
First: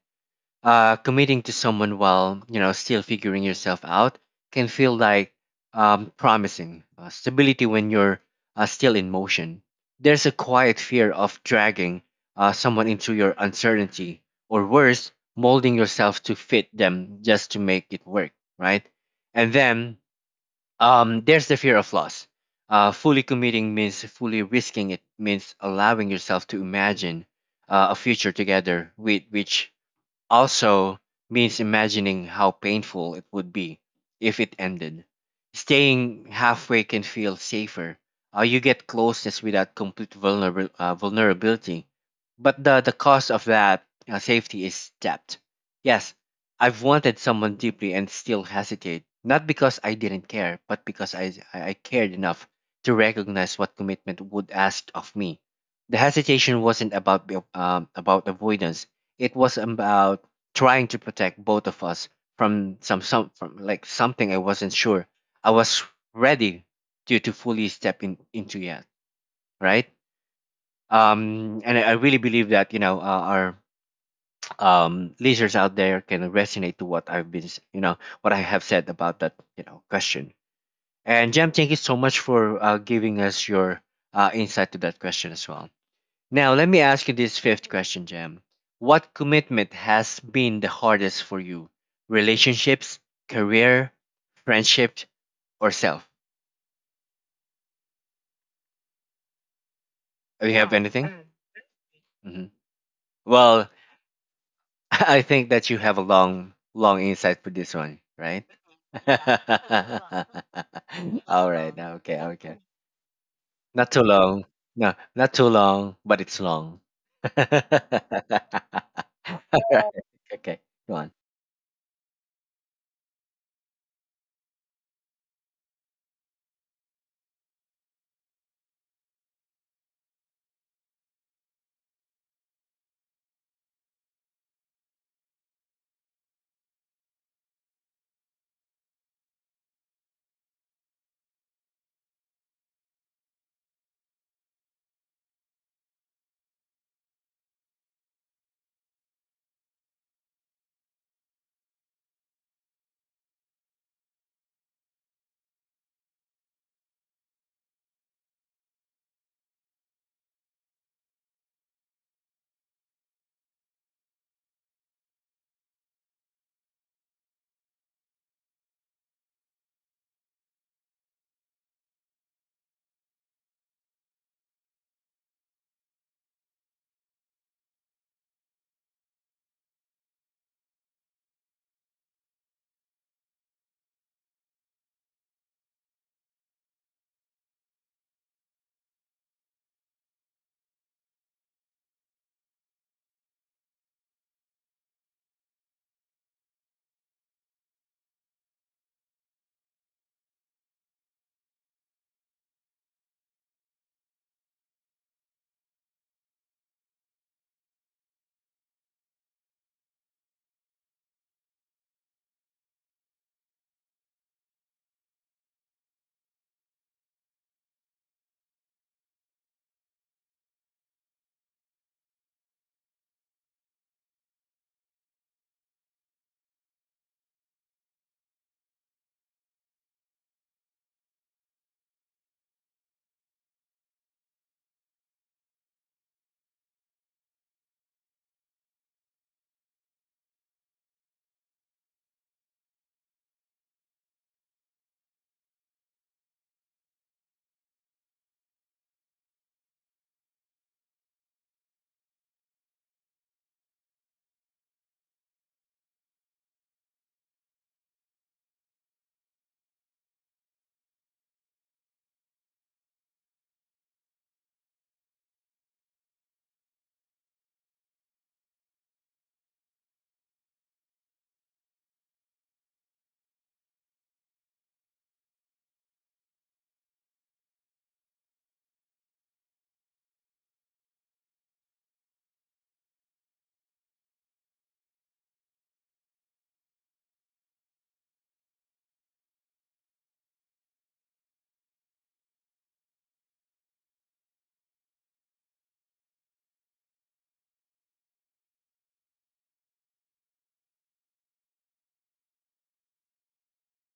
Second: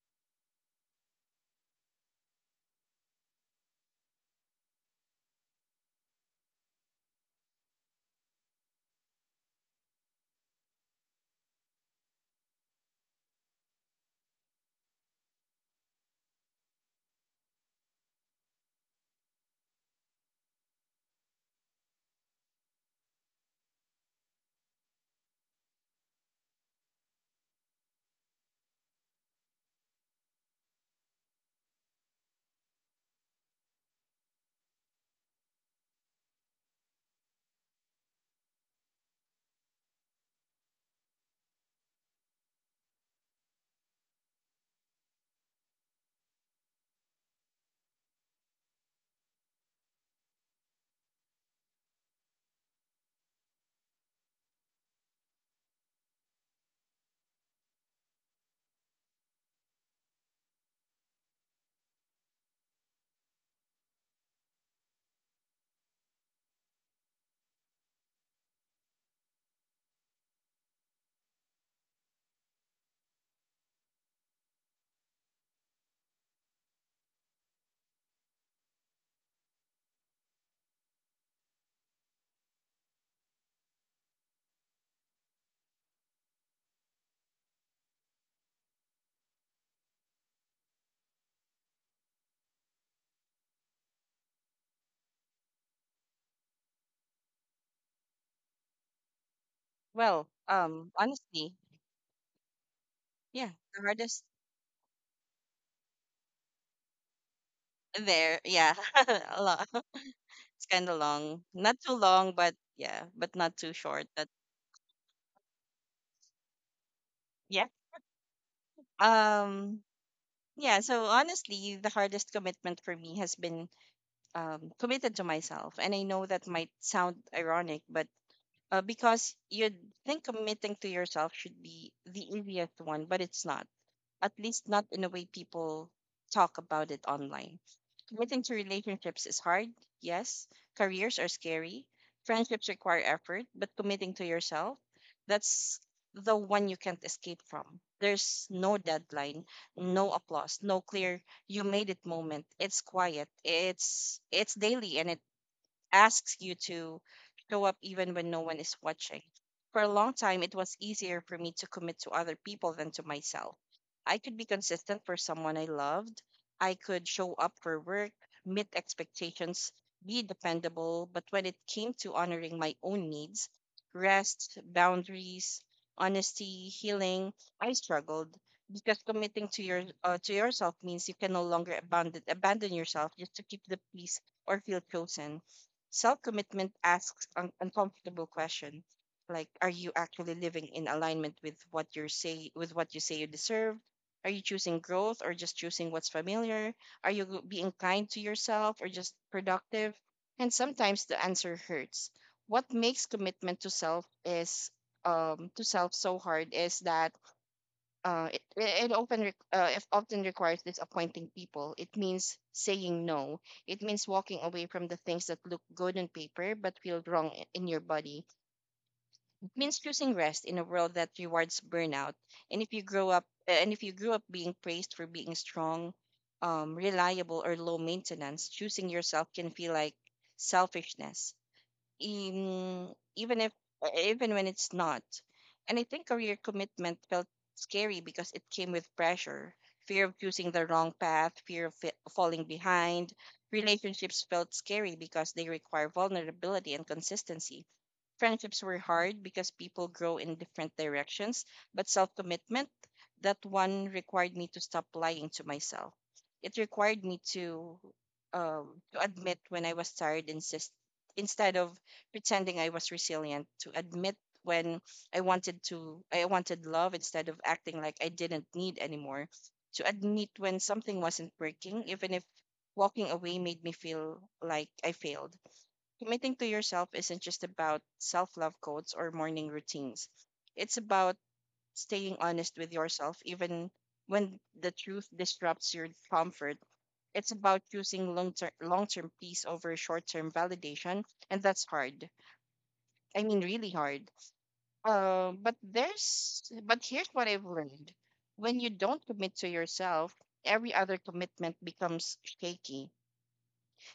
Speaker 1: Uh, committing to someone while, you know, still figuring yourself out can feel like promising stability when you're still in motion. There's a quiet fear of dragging someone into your uncertainty, or worse, molding yourself to fit them just to make it work, right? And then there's the fear of loss. Fully committing means fully risking it, means allowing yourself to imagine a future together with which also means imagining how painful it would be if it ended. Staying halfway can feel safer. You get closeness without complete vulnerability, but the cost of that safety is depth. Yes, I've wanted someone deeply and still hesitate, not because I didn't care, but because I cared enough to recognize what commitment would ask of me. The hesitation wasn't about about avoidance. It was about trying to protect both of us from something I wasn't sure I was ready to fully step in into yet, right? And I really believe that, you know, our listeners out there can resonate to what I've been s- you know what I have said about that, you know, question. And Jam, thank you so much for giving us your insight to that question as well. Now, let me ask you this fifth question, Jam. What commitment has been the hardest for you? Relationships, career, friendship, or self?
Speaker 2: Well,
Speaker 1: Do you have anything?
Speaker 2: honestly,
Speaker 1: Hmm.
Speaker 2: yeah,
Speaker 1: Well,
Speaker 2: the hardest
Speaker 1: <laughs> I think that you have a long, long insight for this one,
Speaker 2: there,
Speaker 1: right?
Speaker 2: yeah, <laughs> a
Speaker 1: <laughs>
Speaker 2: lot. <laughs> It's kind of long,
Speaker 1: All right.
Speaker 2: not too
Speaker 1: Okay.
Speaker 2: long, but
Speaker 1: Okay.
Speaker 2: yeah, but not too
Speaker 1: Not too
Speaker 2: short. That
Speaker 1: long. No, not too long, but it's long. <laughs>
Speaker 2: yeah. Um,
Speaker 1: Right, okay.
Speaker 2: yeah.
Speaker 1: Go
Speaker 2: So
Speaker 1: on.
Speaker 2: honestly, the hardest commitment for me has been committed to myself, and I know that might sound ironic, but because you'd think committing to yourself should be the easiest one, but it's not, at least not in a way people talk about it online. Committing to relationships is hard, yes. Careers are scary. Friendships require effort, but committing to yourself, that's the one you can't escape from. There's no deadline, no applause, no clear you made it moment. It's quiet. It's daily and it asks you to show up even when no one is watching. For a long time, it was easier for me to commit to other people than to myself. I could be consistent for someone I loved. I could show up for work, meet expectations, be dependable. But when it came to honoring my own needs, rest, boundaries, honesty, healing, I struggled because committing to yourself means you can no longer abandon yourself just to keep the peace or feel chosen. Self commitment asks an uncomfortable question like are you actually living in alignment with what you say with what you say you deserve? Are you choosing growth or just choosing what's familiar? Are you being kind to yourself or just productive? And sometimes the answer hurts. What makes commitment to self is to self so hard is that it often it often requires disappointing people. It means saying no. It means walking away from the things that look good on paper but feel wrong in your body. It means choosing rest in a world that rewards burnout. And if you grew up being praised for being strong, reliable or low maintenance, choosing yourself can feel like selfishness in, even if even when it's not. And I think career commitment felt scary because it came with pressure, fear of choosing the wrong path, fear of falling behind. Relationships felt scary because they require vulnerability and consistency. Friendships were hard because people grow in different directions, but self commitment, that one required me to stop lying to myself. It required me to admit when I was instead of pretending I was resilient, to admit when I wanted love instead of acting like I didn't need anymore, to admit when something wasn't working, even if walking away made me feel like I failed. Committing to yourself isn't just about self love quotes or morning routines, it's about staying honest with yourself, even when the truth disrupts your comfort. It's about choosing long term peace over short term validation, and that's hard. I mean, really hard. But here's what I've learned: when you don't commit to yourself, every other commitment becomes shaky.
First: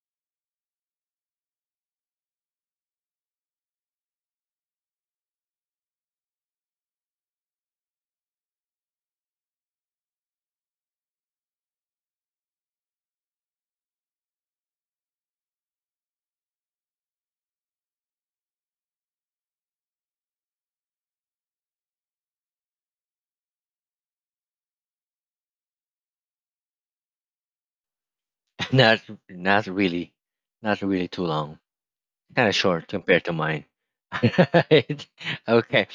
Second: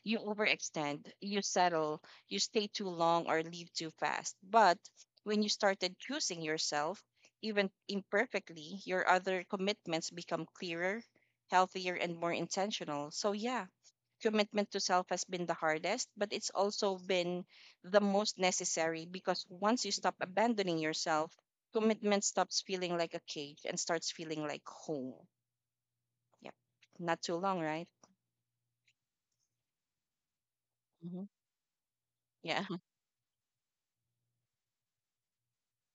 Speaker 2: You overextend, you settle, you stay too long or leave too fast. But when you started choosing yourself, even imperfectly, your other commitments become clearer, healthier, and more intentional. So, yeah, commitment to self has been the hardest, but it's also been the most necessary, because once you stop abandoning yourself, commitment stops feeling like a cage and starts feeling like home. Yep. Not too long, right?
Speaker 1: <laughs> Not, not really. Not really too
Speaker 2: Hmm.
Speaker 1: long. Kind of
Speaker 2: Yeah. <laughs>
Speaker 1: short compared to mine. <laughs> Okay.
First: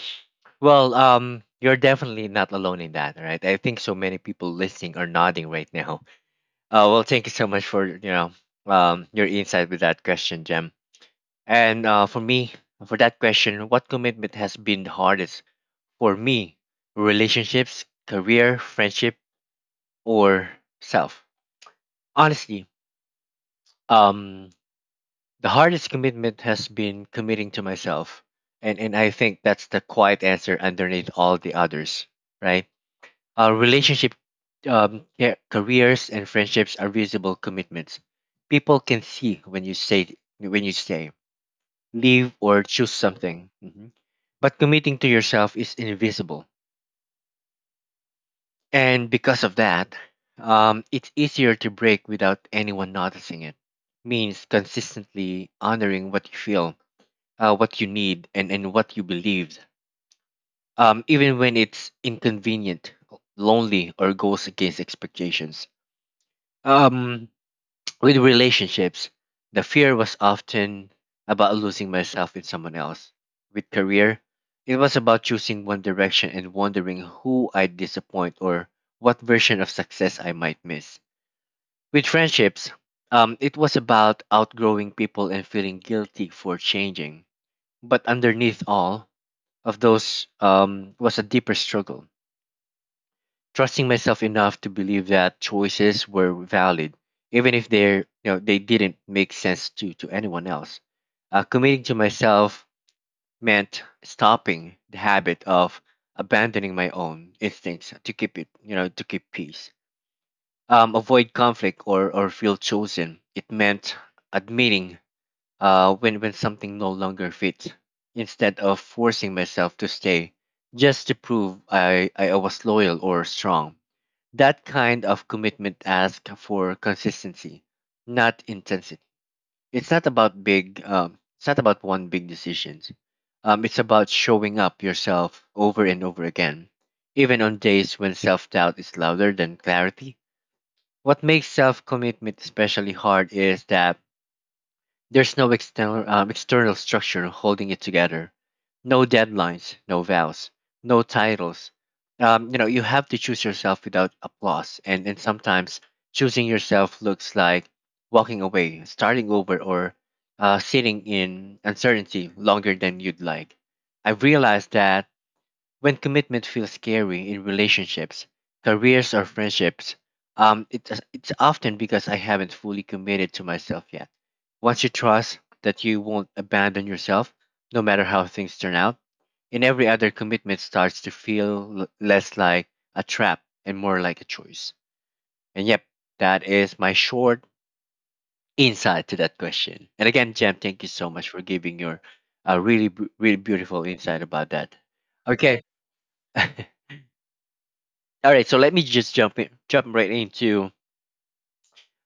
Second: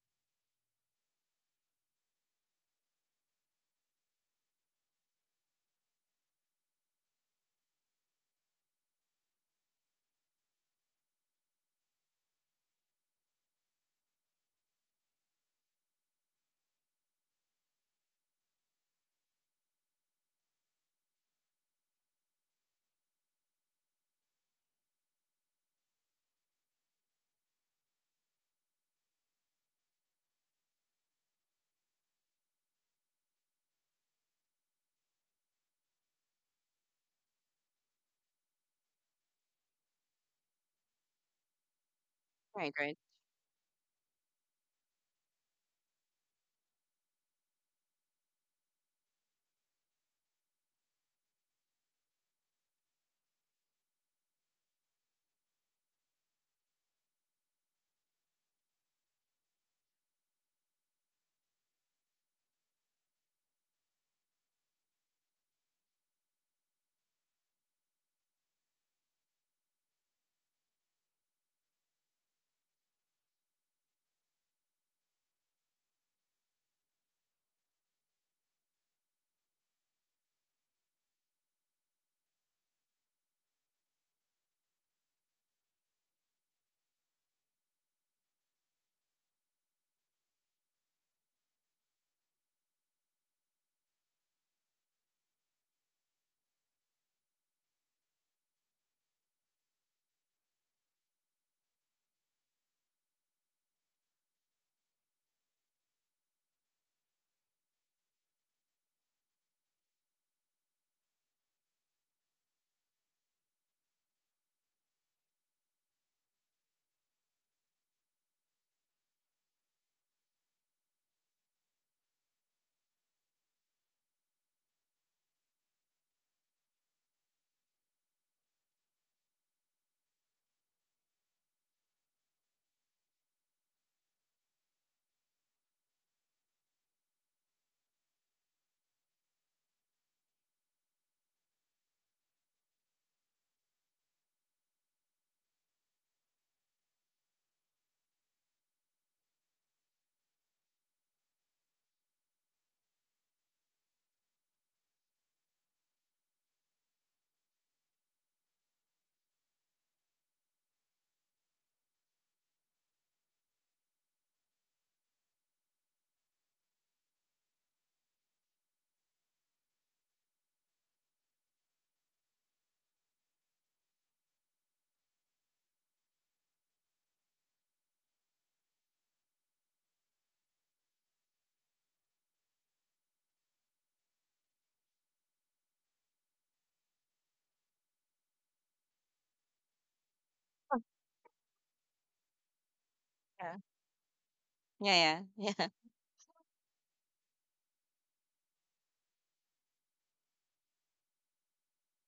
Speaker 1: Well, you're definitely not alone in that, right? I think so many people listening are nodding right now. Well, thank you so much for, you know, your insight with that question, Jem. And for me, for that question, what commitment has been the hardest for me? Relationships, career, friendship, or self? Honestly, um, the hardest commitment has been committing to myself. And I think that's the quiet answer underneath all the others, right? Our relationship, careers and friendships are visible commitments. People can see when you say leave or
Speaker 2: Right,
Speaker 1: choose
Speaker 2: right.
Speaker 1: something. Mhm. But committing to yourself is invisible. And because of that, it's easier to break without anyone noticing it. Means consistently honoring what you feel, what you need, and what you believed, even when it's inconvenient, lonely, or goes against expectations. Um, <tsk> with relationships, the fear was often about losing myself in someone else. With career, it was about choosing one direction and wondering who I'd disappoint or what version of success I might miss. With friendships, it was about outgrowing people and feeling guilty for changing. But underneath all, of those was a deeper struggle, trusting myself enough to believe that choices were valid, even if they, you know, they didn't make sense to anyone else. Committing to myself meant stopping the habit of abandoning my own instincts to keep it you know to keep peace, avoid conflict or feel chosen. It meant admitting when something no longer fits, instead of forcing myself to stay just to prove I was loyal or strong. That kind of commitment asks for consistency, not intensity. It's not about big, it's not about one big decision. It's about showing up yourself over and over again, even on days when self doubt is louder than clarity. What makes self commitment especially hard is that there's no external, external structure holding it together. No deadlines, no vows, no titles. You know, you have to choose yourself without applause, and sometimes choosing yourself looks like walking away, starting over, or sitting in uncertainty longer than you'd like. I've realized that when commitment feels scary in relationships, careers, or friendships, it's often because I haven't fully committed to myself yet. Once you trust that you won't abandon yourself, no matter how things turn out, in every other commitment starts to feel less like a trap and more like a choice. And yep, that is my short insight to that question. And again, Jem, thank you so much for giving your really, really beautiful insight about that.
Speaker 2: Yeah, yeah, <laughs>
Speaker 1: Okay.
Speaker 2: yeah.
Speaker 1: <laughs> All right, so let me just jump in, jump right into.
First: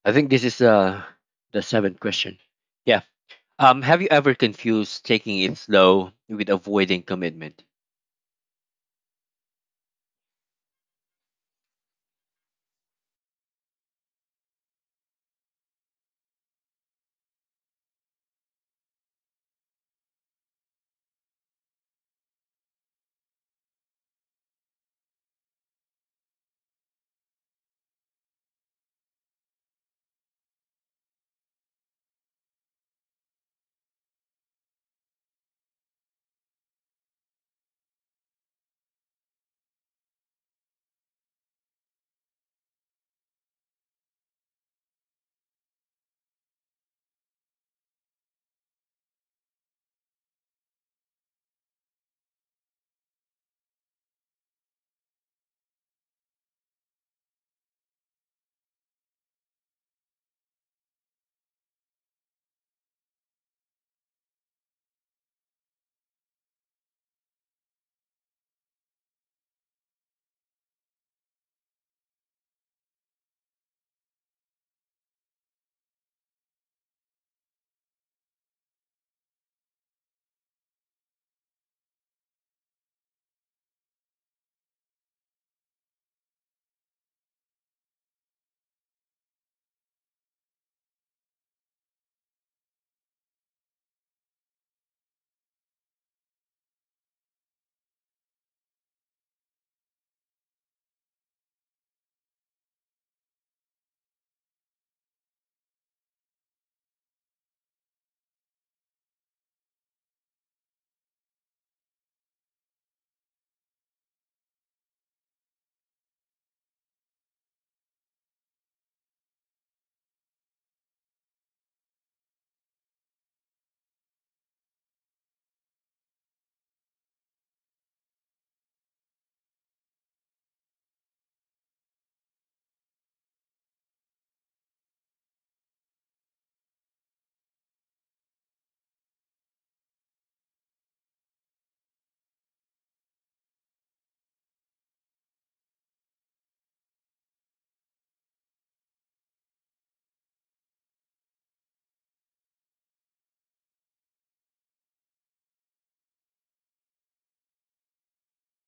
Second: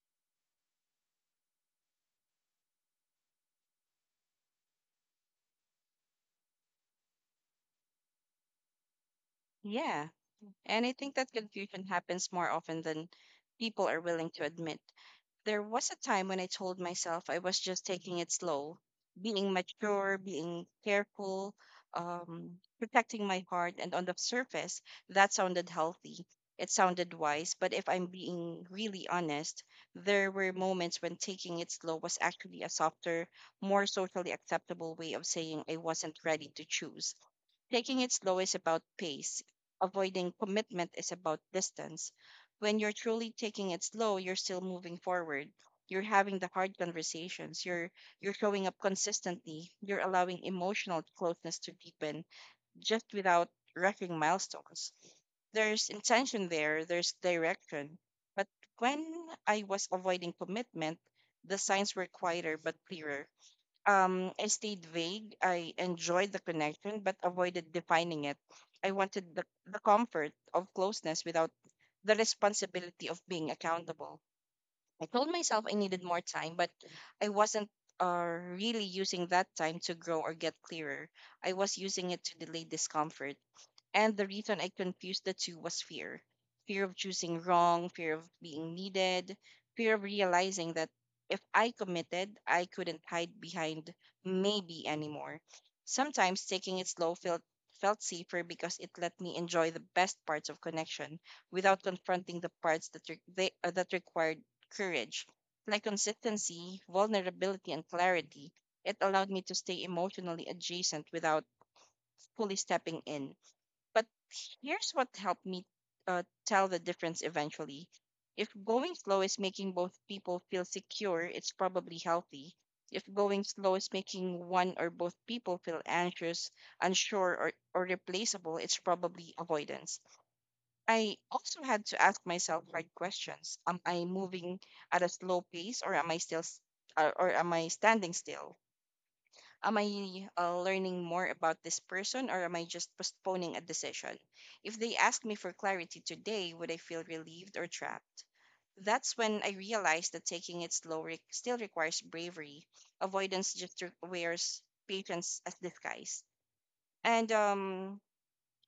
Speaker 1: I think this is the seventh question. Yeah. Have you ever confused taking it slow with avoiding commitment?
Speaker 2: Yeah. And I think that confusion happens more often than people are willing to admit. There was a time when I told myself I was just taking it slow, being mature, being careful, protecting my heart. And on the surface, that sounded healthy. It sounded wise. But if I'm being really honest, there were moments when taking it slow was actually a softer, more socially acceptable way of saying I wasn't ready to choose. Taking it slow is about pace. Avoiding commitment is about distance. When you're truly taking it slow, you're still moving forward. You're having the hard conversations. You're showing up consistently. You're allowing emotional closeness to deepen just without wrecking milestones. There's intention there, there's direction. But when I was avoiding commitment, the signs were quieter but clearer. I stayed vague. I enjoyed the connection, but avoided defining it. I wanted the comfort of closeness without the responsibility of being accountable. I told myself I needed more time, but I wasn't really using that time to grow or get clearer. I was using it to delay discomfort. And the reason I confused the two was fear of choosing wrong, fear of being needed, fear of realizing that if I committed, I couldn't hide behind maybe anymore. Sometimes taking it slow felt safer because it let me enjoy the best parts of connection without confronting the parts that that required courage, like consistency, vulnerability, and clarity. It allowed me to stay emotionally adjacent without fully stepping in. But here's what helped me tell the difference eventually. If going slow is making both people feel secure, it's probably healthy. If going slow is making one or both people feel anxious, unsure, or replaceable, it's probably avoidance. I also had to ask myself hard questions. Am I moving at a slow pace or am I or am I standing still? Am I learning more about this person or am I just postponing a decision? If they ask me for clarity today, would I feel relieved or trapped? That's when I realized that taking it slow re- still requires bravery. Avoidance just wears patience as disguise. And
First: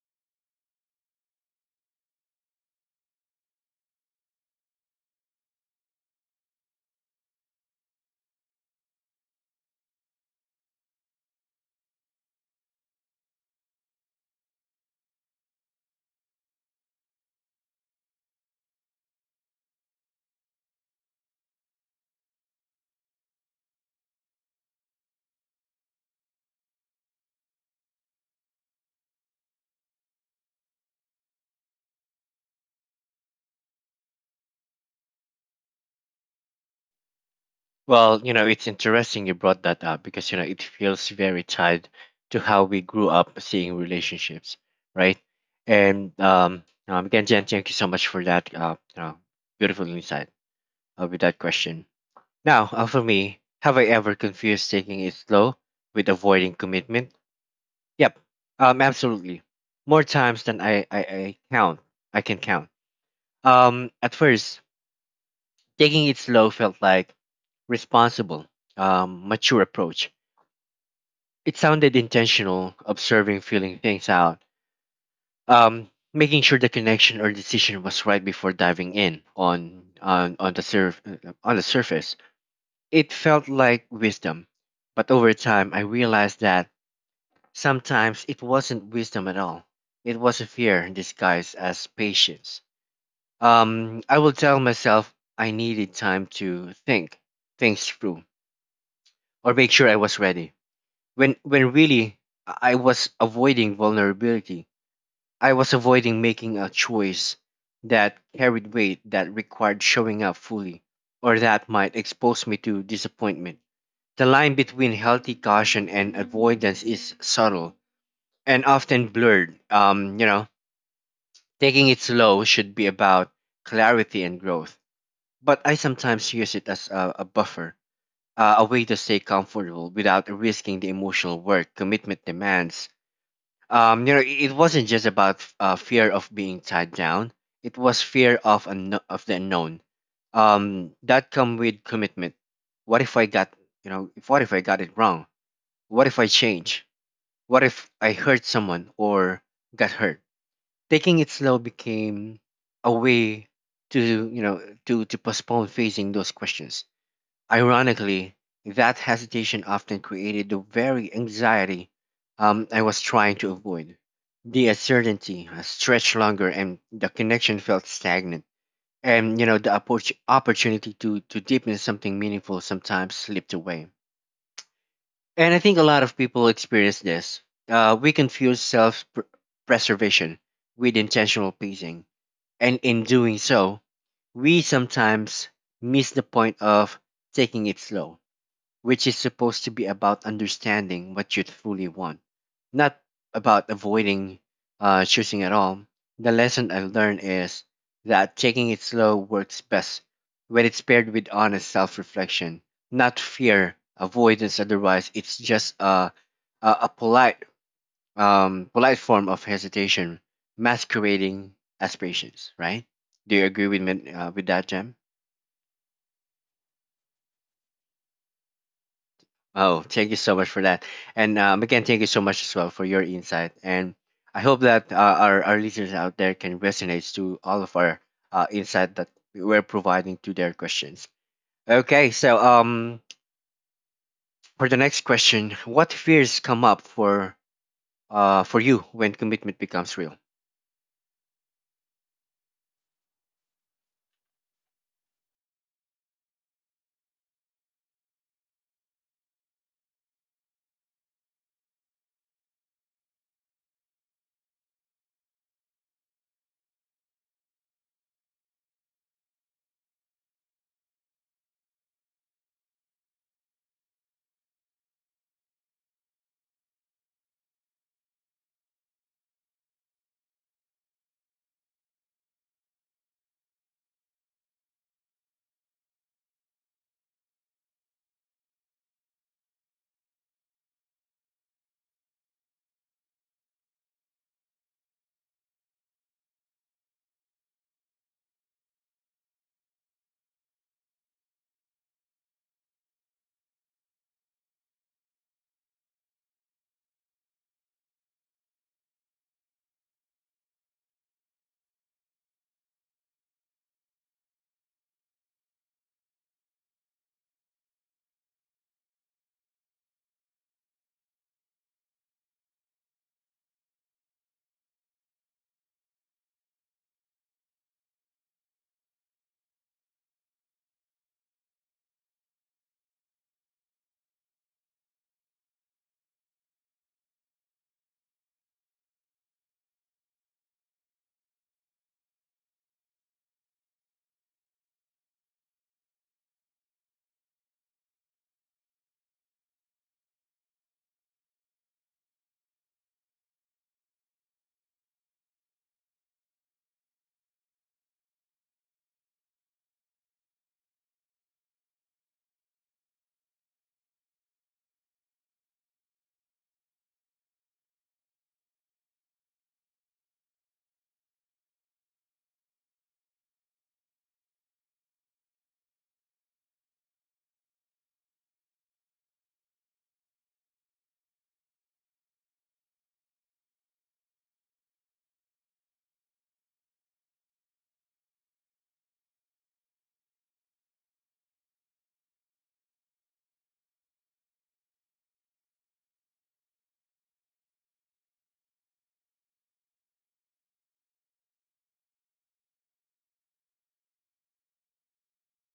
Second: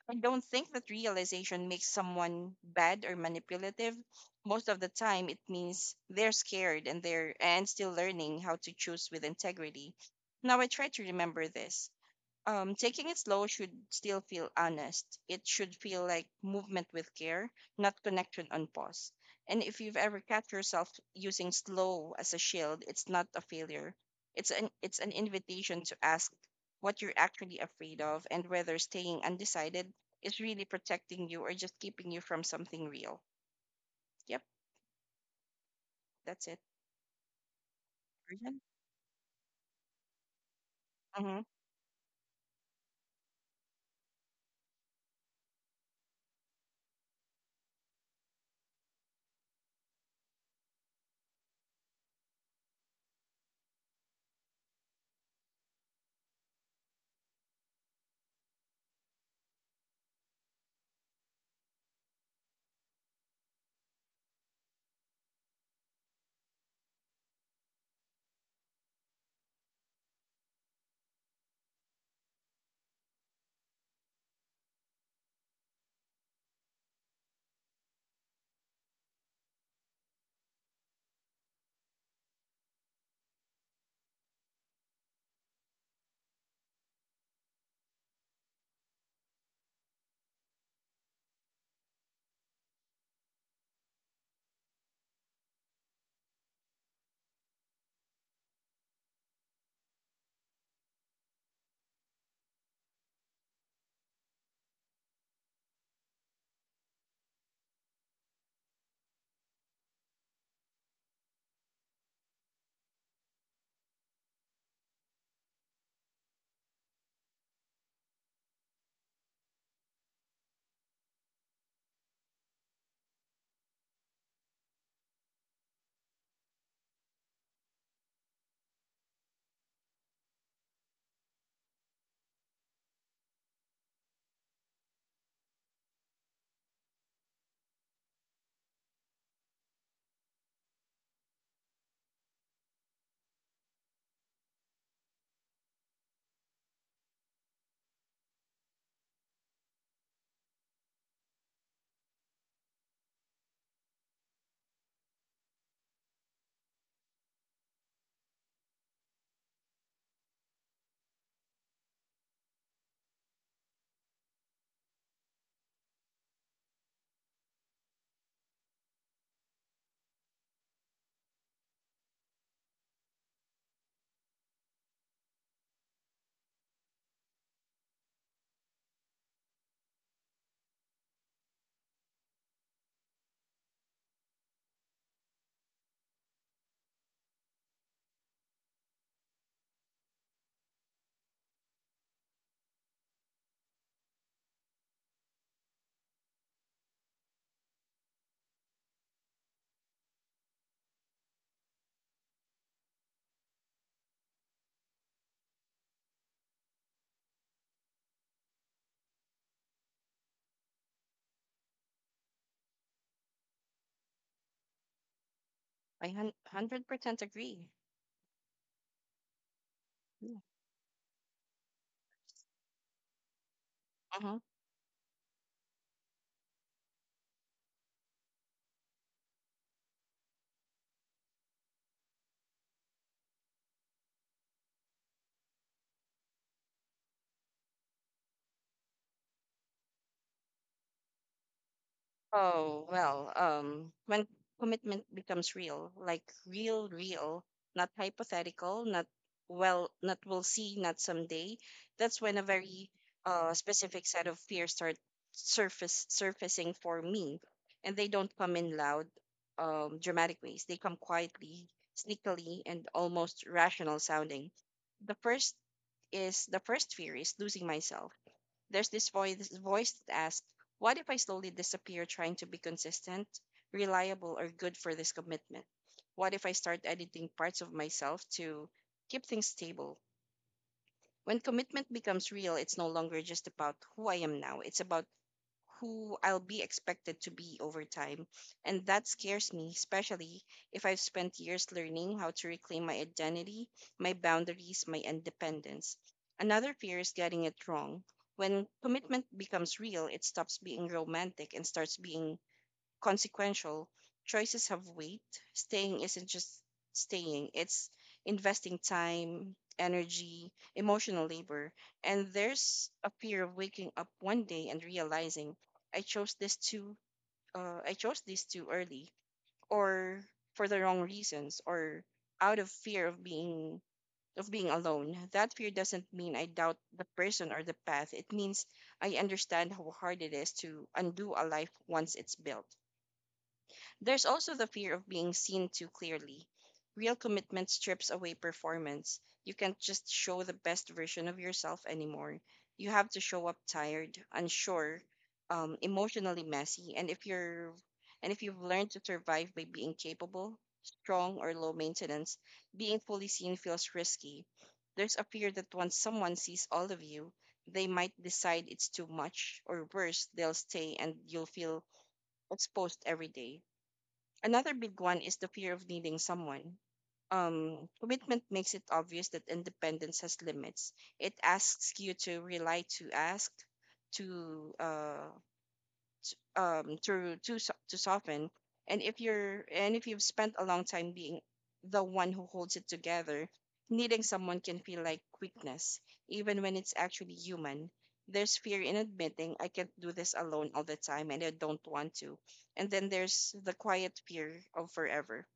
Speaker 2: I don't think that realization makes someone bad or manipulative. Most of the time, it means they're scared and they're and still learning how to choose with integrity. Now I try to remember this: taking it slow should still feel honest. It should feel like movement with care, not connection on pause. And if you've ever catch yourself using slow as a shield, it's not a failure. It's an invitation to ask what you're actually afraid of and whether staying undecided is really protecting you or just keeping you from something real. Yep, that's it.
Speaker 1: Well, you know,
Speaker 2: Arjan?
Speaker 1: it's interesting you brought that up because you know it feels very
Speaker 2: Mhm.
Speaker 1: tied to how we grew up seeing relationships, right? And again, Jen, thank you so much for that. You know, beautiful insight with that question. Now, for me, have I ever confused taking it slow with avoiding commitment? Yep. Absolutely. More times than I count. I can count. At first, taking it slow felt like responsible, mature approach. It sounded intentional, observing, feeling things out, making sure the connection or decision was right before diving in on the surf on the surface. It felt like wisdom, but over time, I realized that sometimes it wasn't wisdom at all. It was a fear disguised as patience. I will tell myself I needed time to think things through or make sure I was ready. When really I was avoiding vulnerability. I was avoiding making a choice that carried weight, that required showing up fully or that might expose me to disappointment. The line between healthy caution and avoidance is subtle and often blurred. Taking it slow should be about clarity and growth, but I sometimes use it as a buffer, a way to stay comfortable without risking the emotional work commitment demands. It wasn't just about fear of being tied down; it was fear of of the unknown. That come with commitment. What if I got what if I got it wrong? What if I change? What if I hurt someone or got hurt? Taking it slow became a way to, you know, to postpone facing those questions. Ironically, that hesitation often created the very anxiety I was trying to avoid. The uncertainty stretched longer and the connection felt stagnant. And the opportunity to deepen something meaningful sometimes slipped away. And I think a lot of people experience this. We confuse preservation with intentional pacing, and in doing so, we sometimes miss the point of taking it slow, which is supposed to be about understanding what you truly want, not about avoiding choosing at all. The lesson I learned is that taking it slow works best when it's paired with honest self reflection, not fear, avoidance. Otherwise, it's just a polite polite form of hesitation masquerading as patience, right? Do you agree with me with that, Jem?
Speaker 2: 100% agree.
Speaker 1: Oh, thank you so
Speaker 2: Yeah.
Speaker 1: much for that. And again, thank you so much as well for your insight. And
Speaker 2: Mhm.
Speaker 1: I hope that our listeners out there can resonate to all of our insight that we're providing to their questions. Okay, so for the next question, what fears come up for you when commitment becomes real?
Speaker 2: Oh, well, when commitment becomes real, like real, real, not hypothetical, not well, not we'll see, not someday, that's when a very specific set of fears start surface surfacing for me. And they don't come in loud, dramatic ways. They come quietly, sneakily, and almost rational sounding. The first the first fear is losing myself. There's this voice that asks, what if I slowly disappear trying to be consistent, reliable, or good for this commitment? What if I start editing parts of myself to keep things stable? When commitment becomes real, it's no longer just about who I am now, it's about who I'll be expected to be over time. And that scares me, especially if I've spent years learning how to reclaim my identity, my boundaries, my independence. Another fear is getting it wrong. When commitment becomes real, it stops being romantic and starts being consequential. Choices have weight. Staying isn't just staying, it's investing time, energy, emotional labor. And there's a fear of waking up one day and realizing I chose this too I chose this too early or for the wrong reasons or out of fear of being alone. That fear doesn't mean I doubt the person or the path. It means I understand how hard it is to undo a life once it's built. There's also the fear of being seen too clearly. Real commitment strips away performance. You can't just show the best version of yourself anymore. You have to show up tired, unsure, emotionally messy, and if you've learned to survive by being capable, strong, or low maintenance, being fully seen feels risky. There's a fear that once someone sees all of you, they might decide it's too much, or worse, they'll stay and you'll feel exposed every day. Another big one is the fear of needing someone. Commitment makes it obvious that independence has limits. It asks you to rely, to ask, to uh, to soften, and if you've spent a long time being the one who holds it together, needing someone can feel like weakness, even when it's actually human. There's fear in admitting I can't do this alone all the time and I don't want to. And then there's the quiet fear of forever,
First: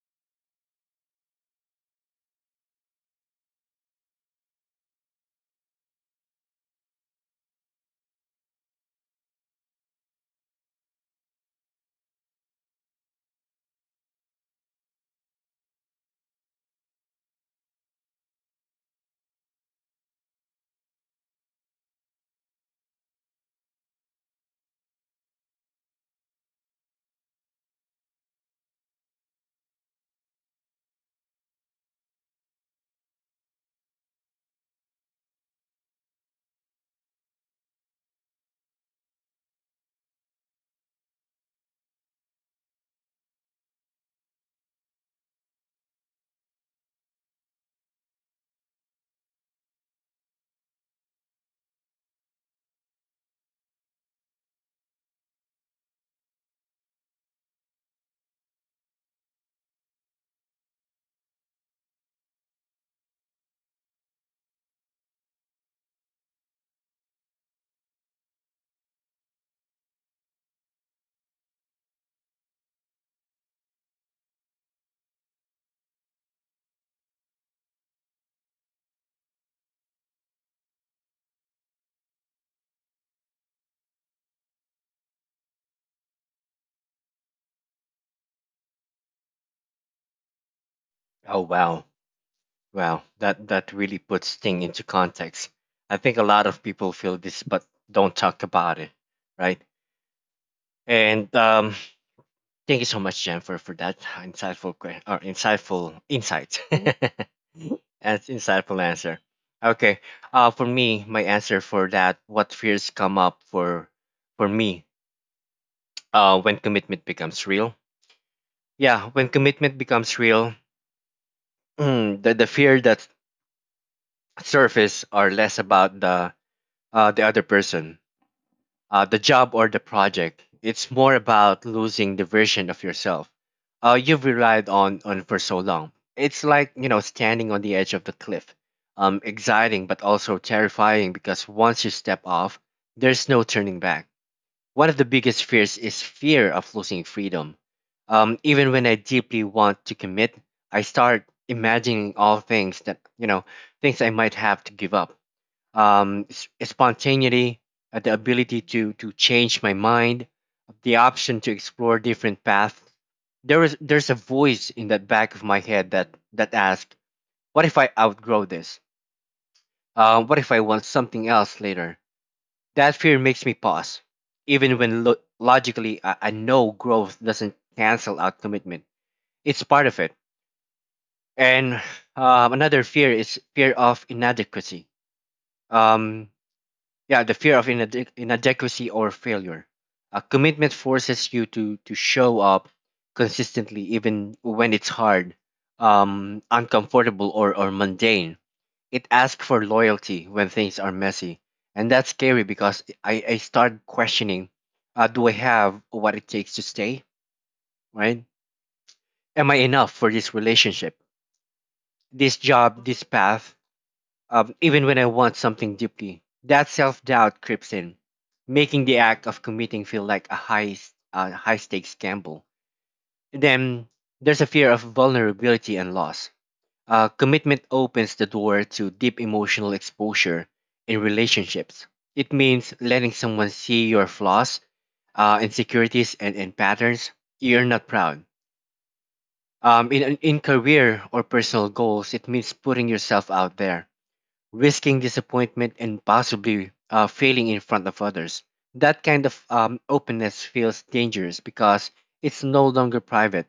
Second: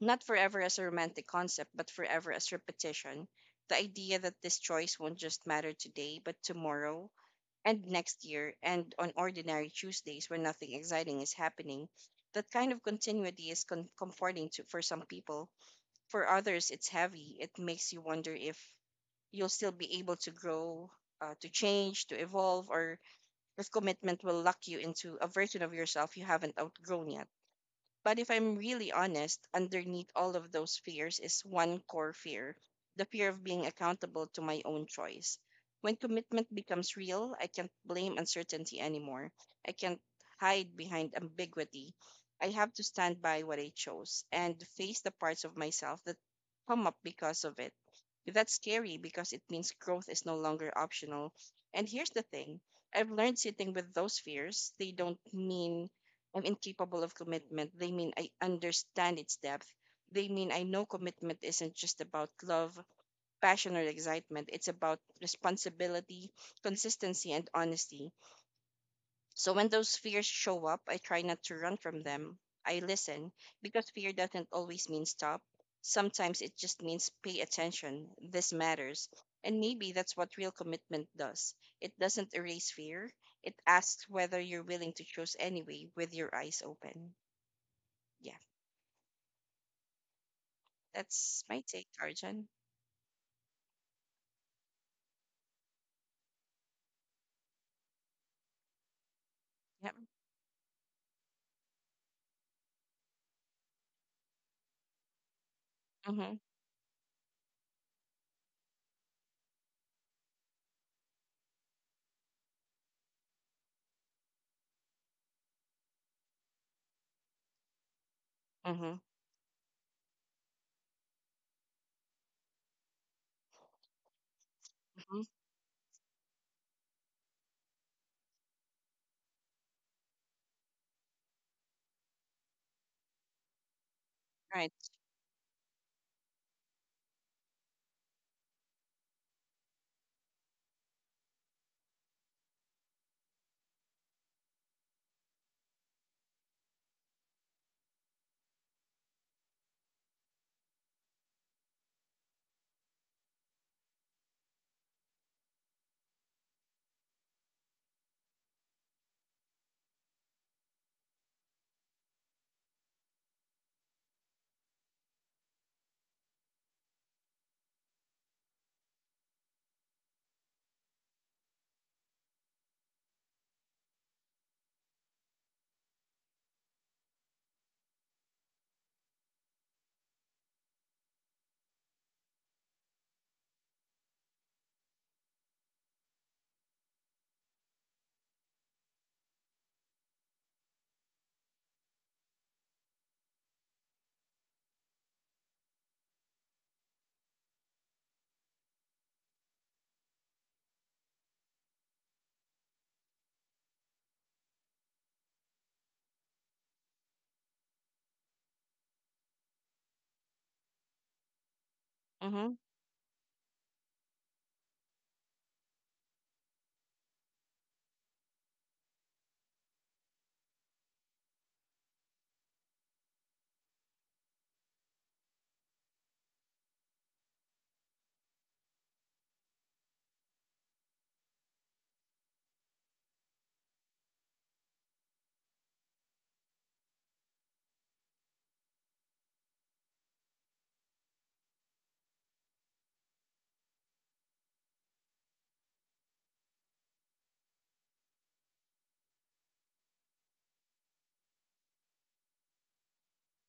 Speaker 2: not forever as a romantic concept but forever as repetition, the idea that this choice won't just matter today but tomorrow and next year and on ordinary Tuesdays when nothing exciting is happening. That kind of continuity is comforting to, for some people. For others, it's heavy. It makes you wonder if you'll still be able to grow, to change, to evolve, or if commitment will lock you into a version of yourself you haven't outgrown yet. But if I'm really honest, underneath all of those fears is one core fear: the fear of being accountable to my own choice. When commitment becomes real, I can't blame uncertainty anymore. I can't hide behind ambiguity. I have to stand by what I chose and face the parts of myself that come up because of it. That's scary because it means growth is no longer optional. And here's the thing, I've learned sitting with those fears, they don't mean I'm incapable of commitment. They mean I understand its depth. They mean I know commitment isn't just about love, passion, or excitement. It's about responsibility, consistency, and honesty. So when those fears show up, I try not to run from them. I listen, because fear doesn't always mean stop. Sometimes it just means pay attention. This matters. And maybe that's what real commitment does. It doesn't erase fear, it asks whether you're willing to choose anyway with your eyes open. Yeah,
Speaker 1: Oh,
Speaker 2: that's my
Speaker 1: wow.
Speaker 2: take, Arjun.
Speaker 1: Wow, that really puts things into context. I think a lot of people feel this, but don't talk about it, right?
Speaker 2: Yep.
Speaker 1: And thank you so much, Jennifer, for that insightful que- or insightful
Speaker 2: Mhm.
Speaker 1: insight. <laughs> That's insightful answer. Okay, for me, my answer for that, what fears come up for me, when commitment becomes real.
Speaker 2: Mhm.
Speaker 1: Yeah, when commitment becomes real, the fear that surface
Speaker 2: Mhm.
Speaker 1: are less about the other person, the job or the project. It's more about losing the version of yourself you've relied
Speaker 2: Right.
Speaker 1: on for so long. It's like, you know, standing on the edge of the cliff. Exciting but also terrifying because once you step off, there's no turning back. One of the biggest fears is fear of losing freedom. Even when I deeply want to commit, I start imagining all things that you know things I might have to give up, spontaneity, the ability to change my mind, the option to explore different paths. There's a voice in the back of my head that asks, "What if I outgrow this? What if I want something else later?" That fear makes me pause, even when logically I know growth doesn't cancel out commitment. It's part of it. And another fear is fear of inadequacy. Um, yeah, the fear of inadequacy or failure. A commitment forces you to show up consistently even when it's hard, uncomfortable or mundane. It asks for loyalty when things are messy, and that's scary because I start questioning, do I have what it takes to stay, right? Am I enough for this relationship, this
Speaker 2: Mhm.
Speaker 1: job, this path? Even when I want something deeply. That self doubt creeps in, making the act of committing feel like a high, high stakes gamble. Then there's a fear of vulnerability and loss. Commitment opens the door to deep emotional exposure in relationships. It means letting someone see your flaws, insecurities, and patterns you're not proud. In career or personal goals, it means putting yourself out there, risking disappointment and possibly failing in front of others. That kind of openness feels dangerous because it's no longer private.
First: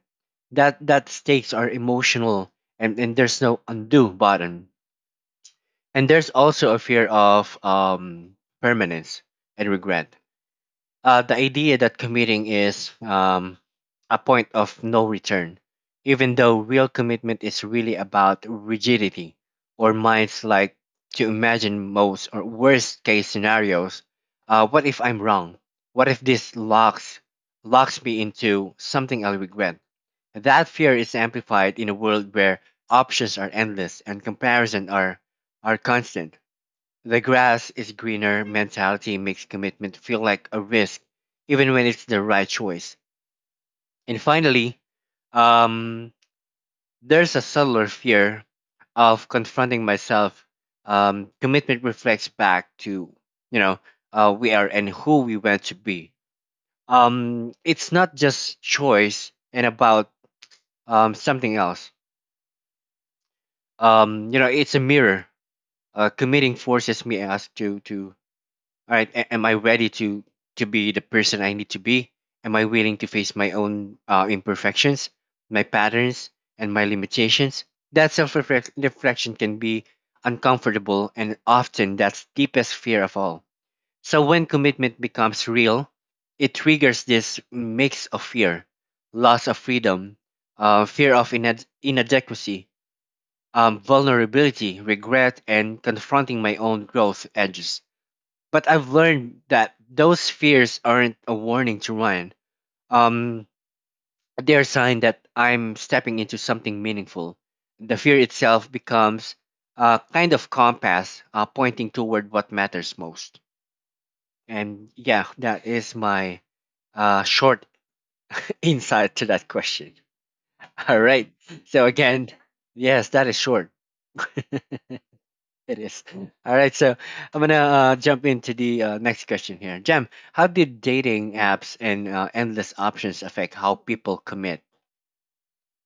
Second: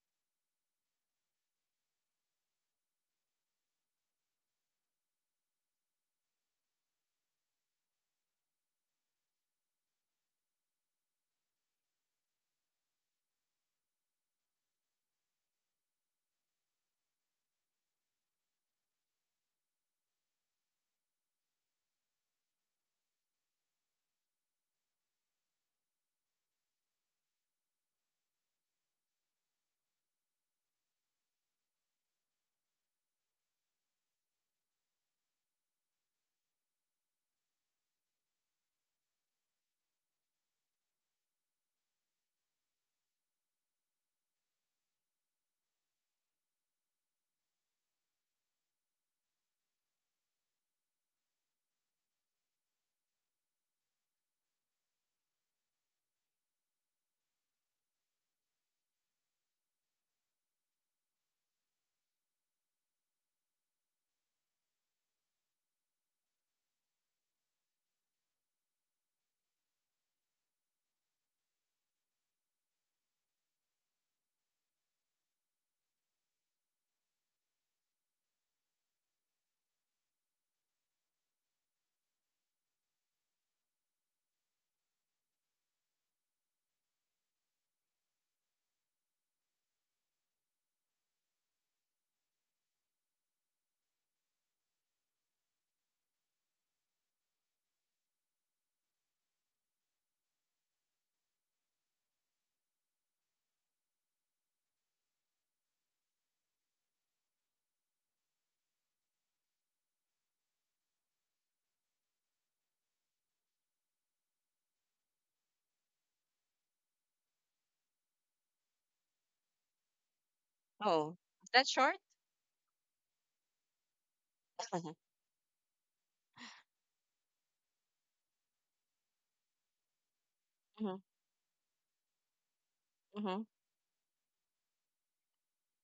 Speaker 1: That stakes are emotional, and there's no undo button. And there's also a fear of permanence and regret, the idea that committing is a point of no return, even though real commitment is really about rigidity or minds like to imagine most or worst case scenarios. What if I'm wrong? What if this locks me into something I'll regret? That fear is amplified in a world where options are endless and comparison are constant. The grass is greener mentality makes commitment feel like a risk, even when it's the right choice. And finally, um, there's a subtler fear of confronting myself. Commitment reflects back to, you know, we are and who we want to be. It's not just choice and about something else. It's a mirror. Committing forces me ask to all right, am I ready to be the person I need to be? Am I willing to face my own imperfections, my patterns, and my limitations? That self reflection can be uncomfortable, and often that's deepest fear of all. So when commitment becomes real, it triggers this mix of fear, loss of freedom, fear of inadequacy, vulnerability, regret, and confronting my own growth edges. But I've learned that those fears aren't a warning to run. Um, they're a sign that I'm stepping into something meaningful. The fear itself becomes a kind of compass, pointing toward what matters most. And yeah, that is my short <laughs> insight to that question. <laughs> All
Speaker 2: Oh,
Speaker 1: right.
Speaker 2: is that
Speaker 1: So,
Speaker 2: short?
Speaker 1: again, yes, that is short. <laughs>
Speaker 2: <laughs>
Speaker 1: It is. Mm. All right. So I'm going to jump into the next question here. Jam, how did
Speaker 2: Mhm.
Speaker 1: dating apps and endless options
Speaker 2: Mhm.
Speaker 1: affect how people commit?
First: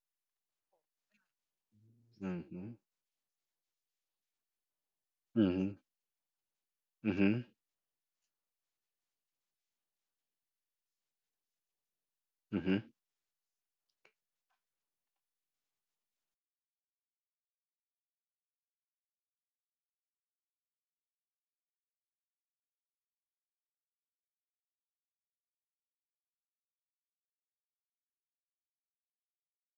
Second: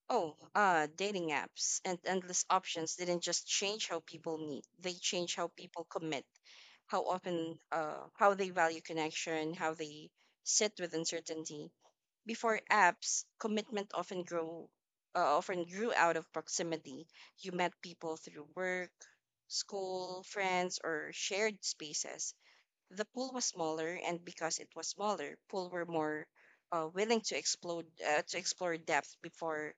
Speaker 2: Oh, dating apps and endless
Speaker 1: Mm-hmm.
Speaker 2: options didn't just change how people meet. They changed how
Speaker 1: Mm-hmm.
Speaker 2: people commit, how
Speaker 1: Mm-hmm.
Speaker 2: often, how they value connection, how they sit with uncertainty. Before
Speaker 1: Mm-hmm.
Speaker 2: apps, commitment often grow often grew out of proximity. You met people through work, school, friends, or shared spaces. The pool was smaller, and because it was smaller, pool were more willing to explore depth before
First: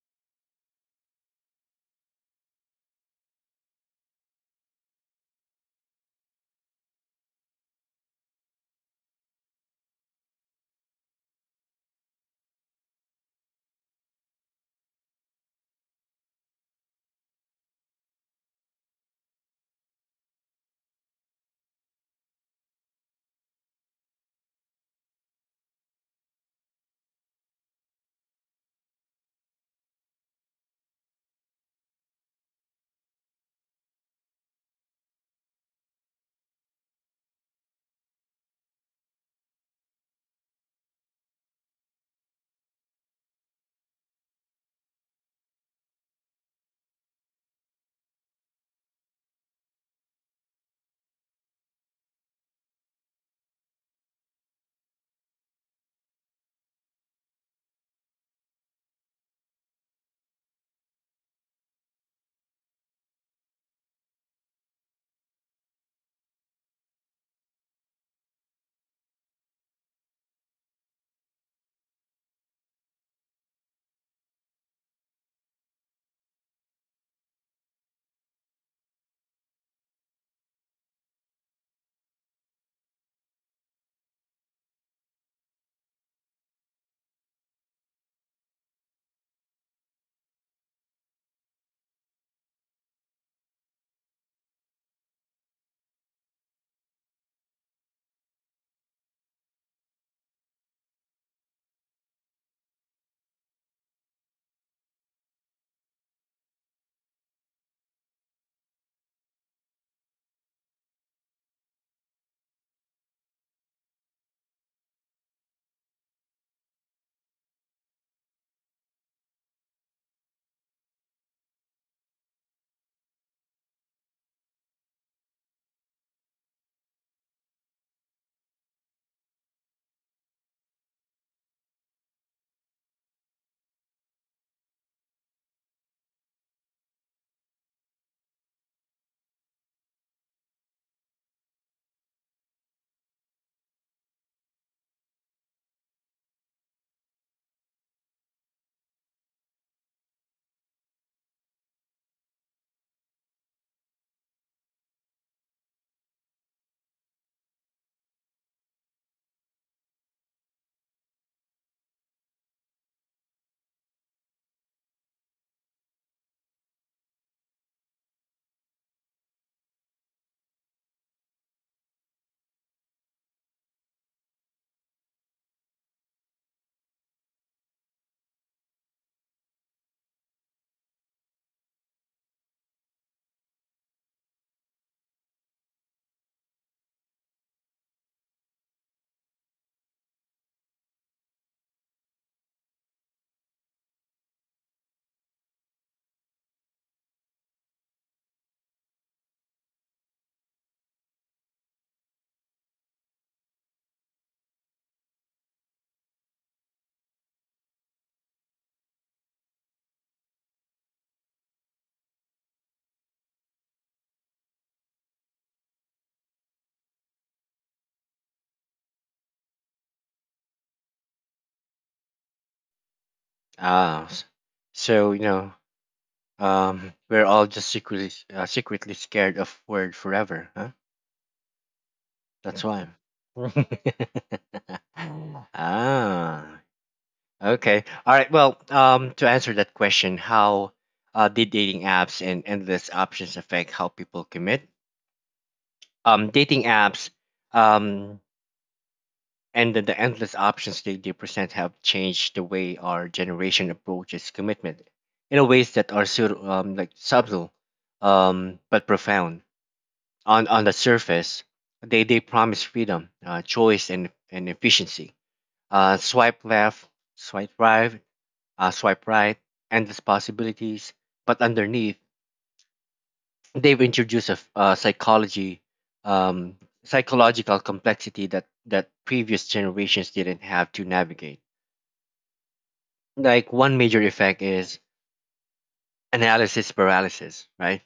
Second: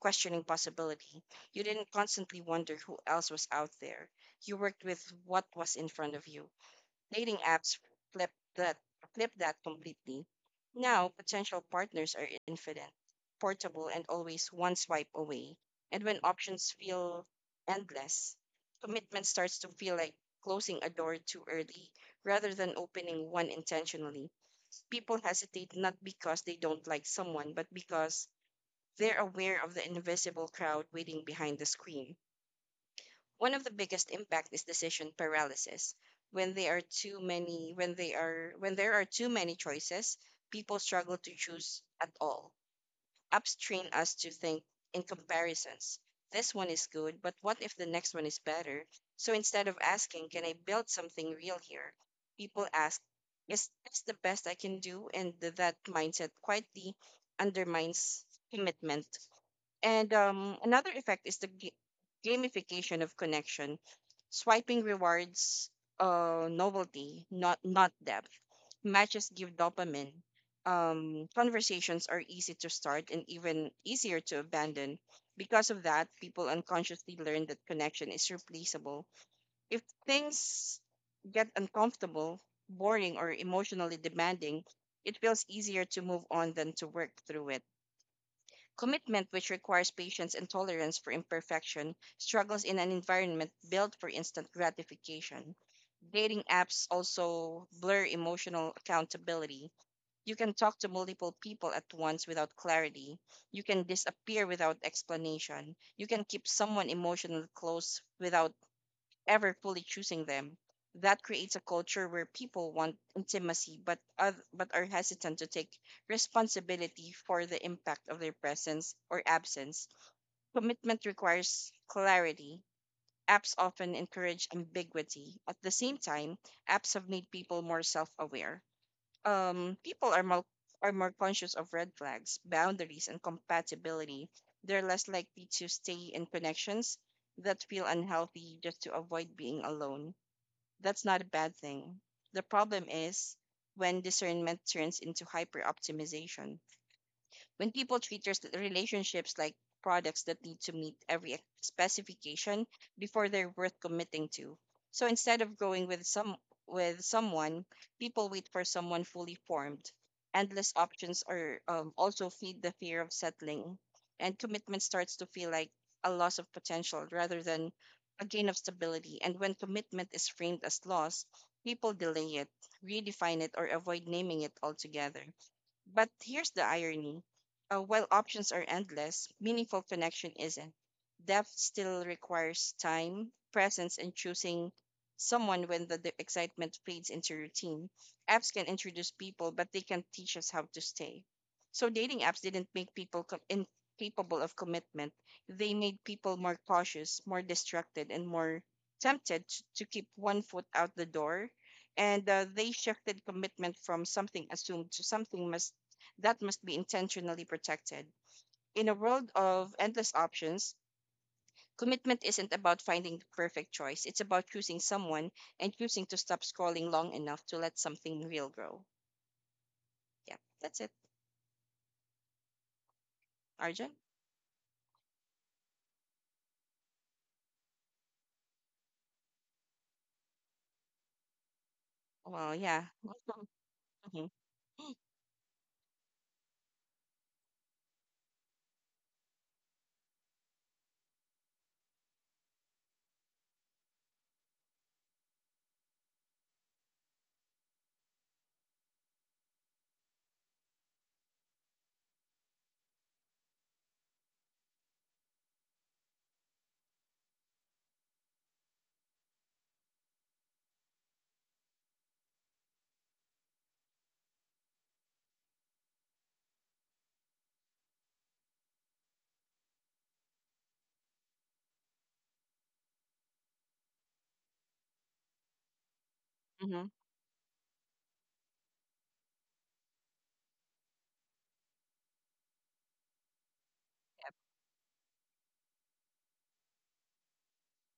Speaker 2: questioning possibility. You didn't constantly wonder who else was out there. You worked with what was in front of you. Dating apps flip that flip that completely. Now potential partners are infinite, portable, and always one swipe away. And when options feel endless, commitment starts to feel like closing a door too early rather than opening one intentionally. People hesitate not because they don't like someone, but because they're aware of the invisible crowd waiting behind the screen. One of the biggest impact is decision paralysis. When there are too many choices, people struggle to choose at all. Apps train us to think in comparisons. This one is good, but what if the next one is better? So instead of asking, can I build something real here? People ask, is this the best I can do? And that mindset quietly undermines commitment. And Another effect is the gamification of connection, swiping rewards novelty, not depth. Matches give dopamine. Conversations are easy to start and even easier to abandon. Because of that, people unconsciously learn that connection is replaceable. If things get uncomfortable, boring, or emotionally demanding, it feels easier to move on than to work through it. Commitment, which requires patience and tolerance for imperfection, struggles in an environment built for instant gratification. Dating apps also blur emotional accountability. You can talk to multiple people at once without clarity. You can disappear without explanation. You can keep someone emotionally close without ever fully choosing them. That creates a culture where people want intimacy but are hesitant to take responsibility for the impact of their presence or absence. Commitment requires clarity. Apps often encourage ambiguity. At the same time, apps have made people more self-aware. People are more conscious of red flags, boundaries, and compatibility. They're less likely to stay in connections that feel unhealthy just to avoid being alone. That's not a bad thing. The problem is when discernment turns into hyper optimization, when people treat their relationships like products that need to meet every specification before they're worth committing to. So instead of growing with some with someone, people wait for someone fully formed. Endless options are also feed the fear of settling, and commitment starts to feel like a loss of potential rather than a gain of stability. And when commitment is framed as loss, people delay it, redefine it, or avoid naming it altogether. But here's the irony. While options are endless, meaningful connection isn't. Depth still requires time, presence, and choosing someone when the excitement fades into routine. Apps can introduce people, but they can't teach us how to stay. So dating apps didn't make people incapable of commitment. They made people more cautious, more distracted, and more tempted to keep one foot out the door, and they shifted commitment from something assumed to something must that must be intentionally protected. In a world of endless options, commitment isn't about finding the perfect choice, it's about choosing someone and choosing to stop scrolling long enough to let something real grow. Yeah, that's it. Arjun?
Speaker 1: Ah, s- so, you know, we're all just secretly scared of word forever, huh?
Speaker 2: Well,
Speaker 1: That's
Speaker 2: yeah.
Speaker 1: why.
Speaker 2: Hmm.
Speaker 1: <laughs> <laughs> ah, Okay. All right. Well, to answer that question, how did dating apps and endless options affect how people commit? Dating apps um, and the endless options they present have changed the way our generation approaches commitment in a ways that are subtle but profound. On the surface, they promise freedom, choice, and efficiency. Swipe left, swipe right, swipe right, endless possibilities. But underneath, they've introduced a psychology, um,
Speaker 2: Hmm.
Speaker 1: psychological complexity that previous generations didn't have to navigate. Like one major effect is analysis paralysis, right?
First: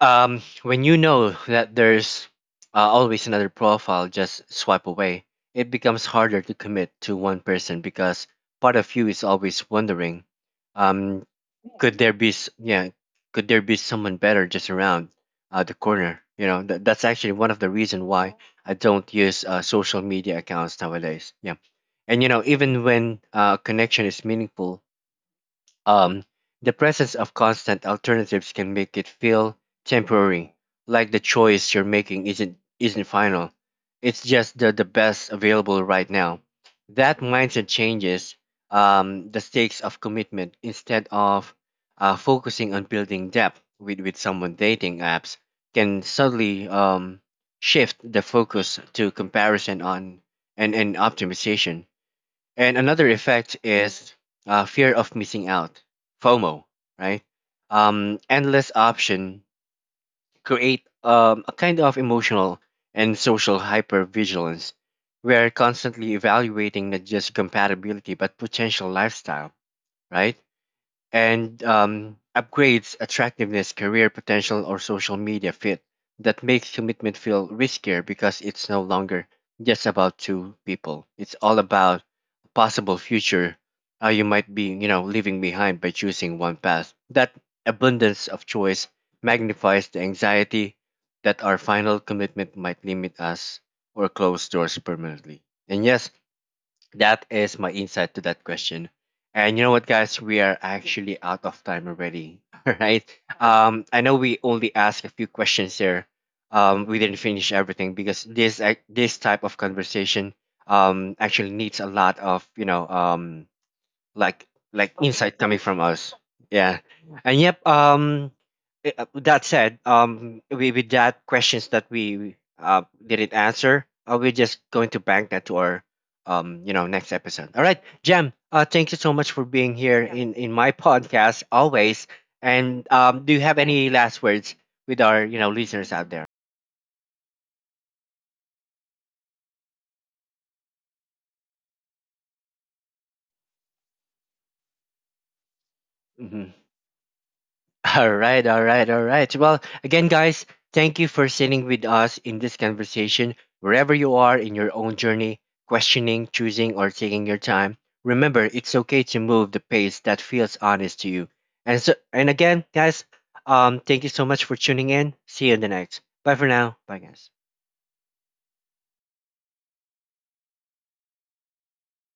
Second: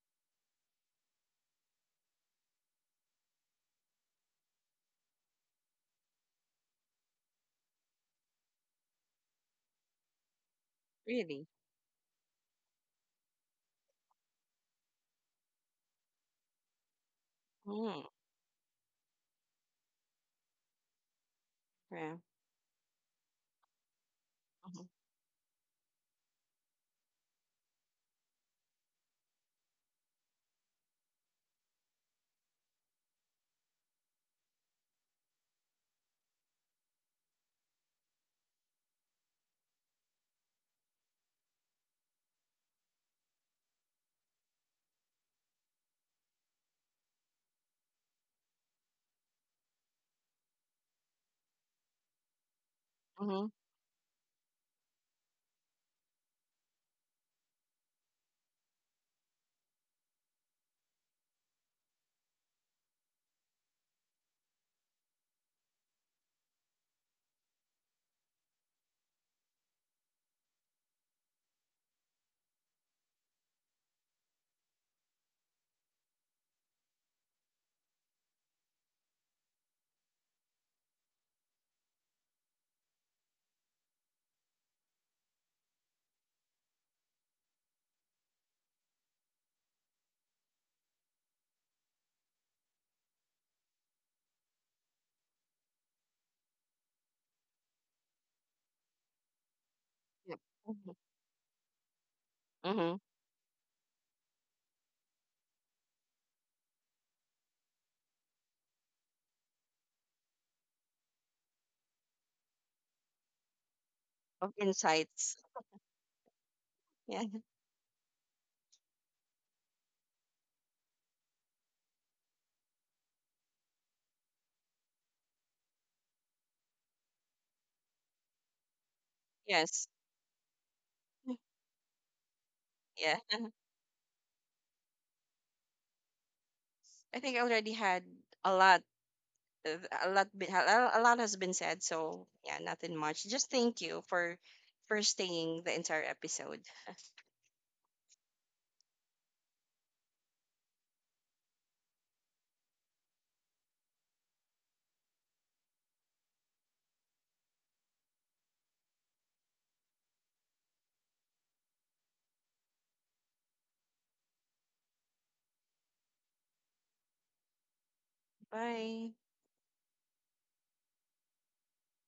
Speaker 1: When you know that there's always another profile just swipe away, it becomes harder to commit to one person because part of you is always wondering, um,
Speaker 2: Really?
Speaker 1: could there be s- yeah, could there be someone better just around the corner? You know, that's actually one of the reason
Speaker 2: Mm,
Speaker 1: why I don't use social media accounts nowadays. Yeah,
Speaker 2: yeah.
Speaker 1: and you know, even when connection is meaningful,
Speaker 2: Mm-hmm.
Speaker 1: um, the presence of constant alternatives can make it feel temporary, like the choice you're making isn't final. It's just the best available right now. That mindset changes the stakes of commitment instead of focusing on building depth with someone. Dating apps can suddenly shift the focus to comparison on and optimization. And another
Speaker 2: Mm-hmm.
Speaker 1: effect is fear of missing out, FOMO, right? Endless option create a kind of emotional and social hypervigilance. We are constantly evaluating not just compatibility but potential lifestyle, right? And upgrades, attractiveness, career potential, or social media fit. That makes commitment feel riskier because it's no longer just about two people. It's all about a possible future you might be, you know, leaving behind by choosing one path. That abundance of choice magnifies the anxiety that our final commitment might limit us or close doors permanently. And yes, that is my insight to that question. And you know what, guys? We
Speaker 2: Yep.
Speaker 1: are
Speaker 2: Mm-hmm.
Speaker 1: actually out of time already. <laughs> All
Speaker 2: Mm-hmm.
Speaker 1: right. I know we only asked a few questions here. We didn't finish everything because this this type of conversation actually needs a lot of, you know, like
Speaker 2: Of
Speaker 1: like insight
Speaker 2: insights.
Speaker 1: coming from us. Yeah.
Speaker 2: <laughs> Yeah.
Speaker 1: And yep, that said, with that questions that we didn't answer, we're just going to bank that to our, next episode. All right, Jem, thank you so much for being
Speaker 2: Yes.
Speaker 1: here in my podcast always. And
Speaker 2: Yeah.
Speaker 1: do you have any last words with our, you know, listeners out there?
Speaker 2: <laughs> I think I already had a lot uh, a lot has been said, so yeah, nothing much, just thank you for staying the entire
Speaker 1: Mhm.
Speaker 2: episode.
Speaker 1: All right, all right, all right. Well, again, guys, thank you for sitting with us in this conversation, wherever you are in your own journey, questioning, choosing, or taking your time. Remember, it's okay to move the pace that feels honest to you. And so, and again, guys, thank you so much for tuning in. See you in the next. Bye for now. Bye, guys.
Speaker 2: <laughs> Bye.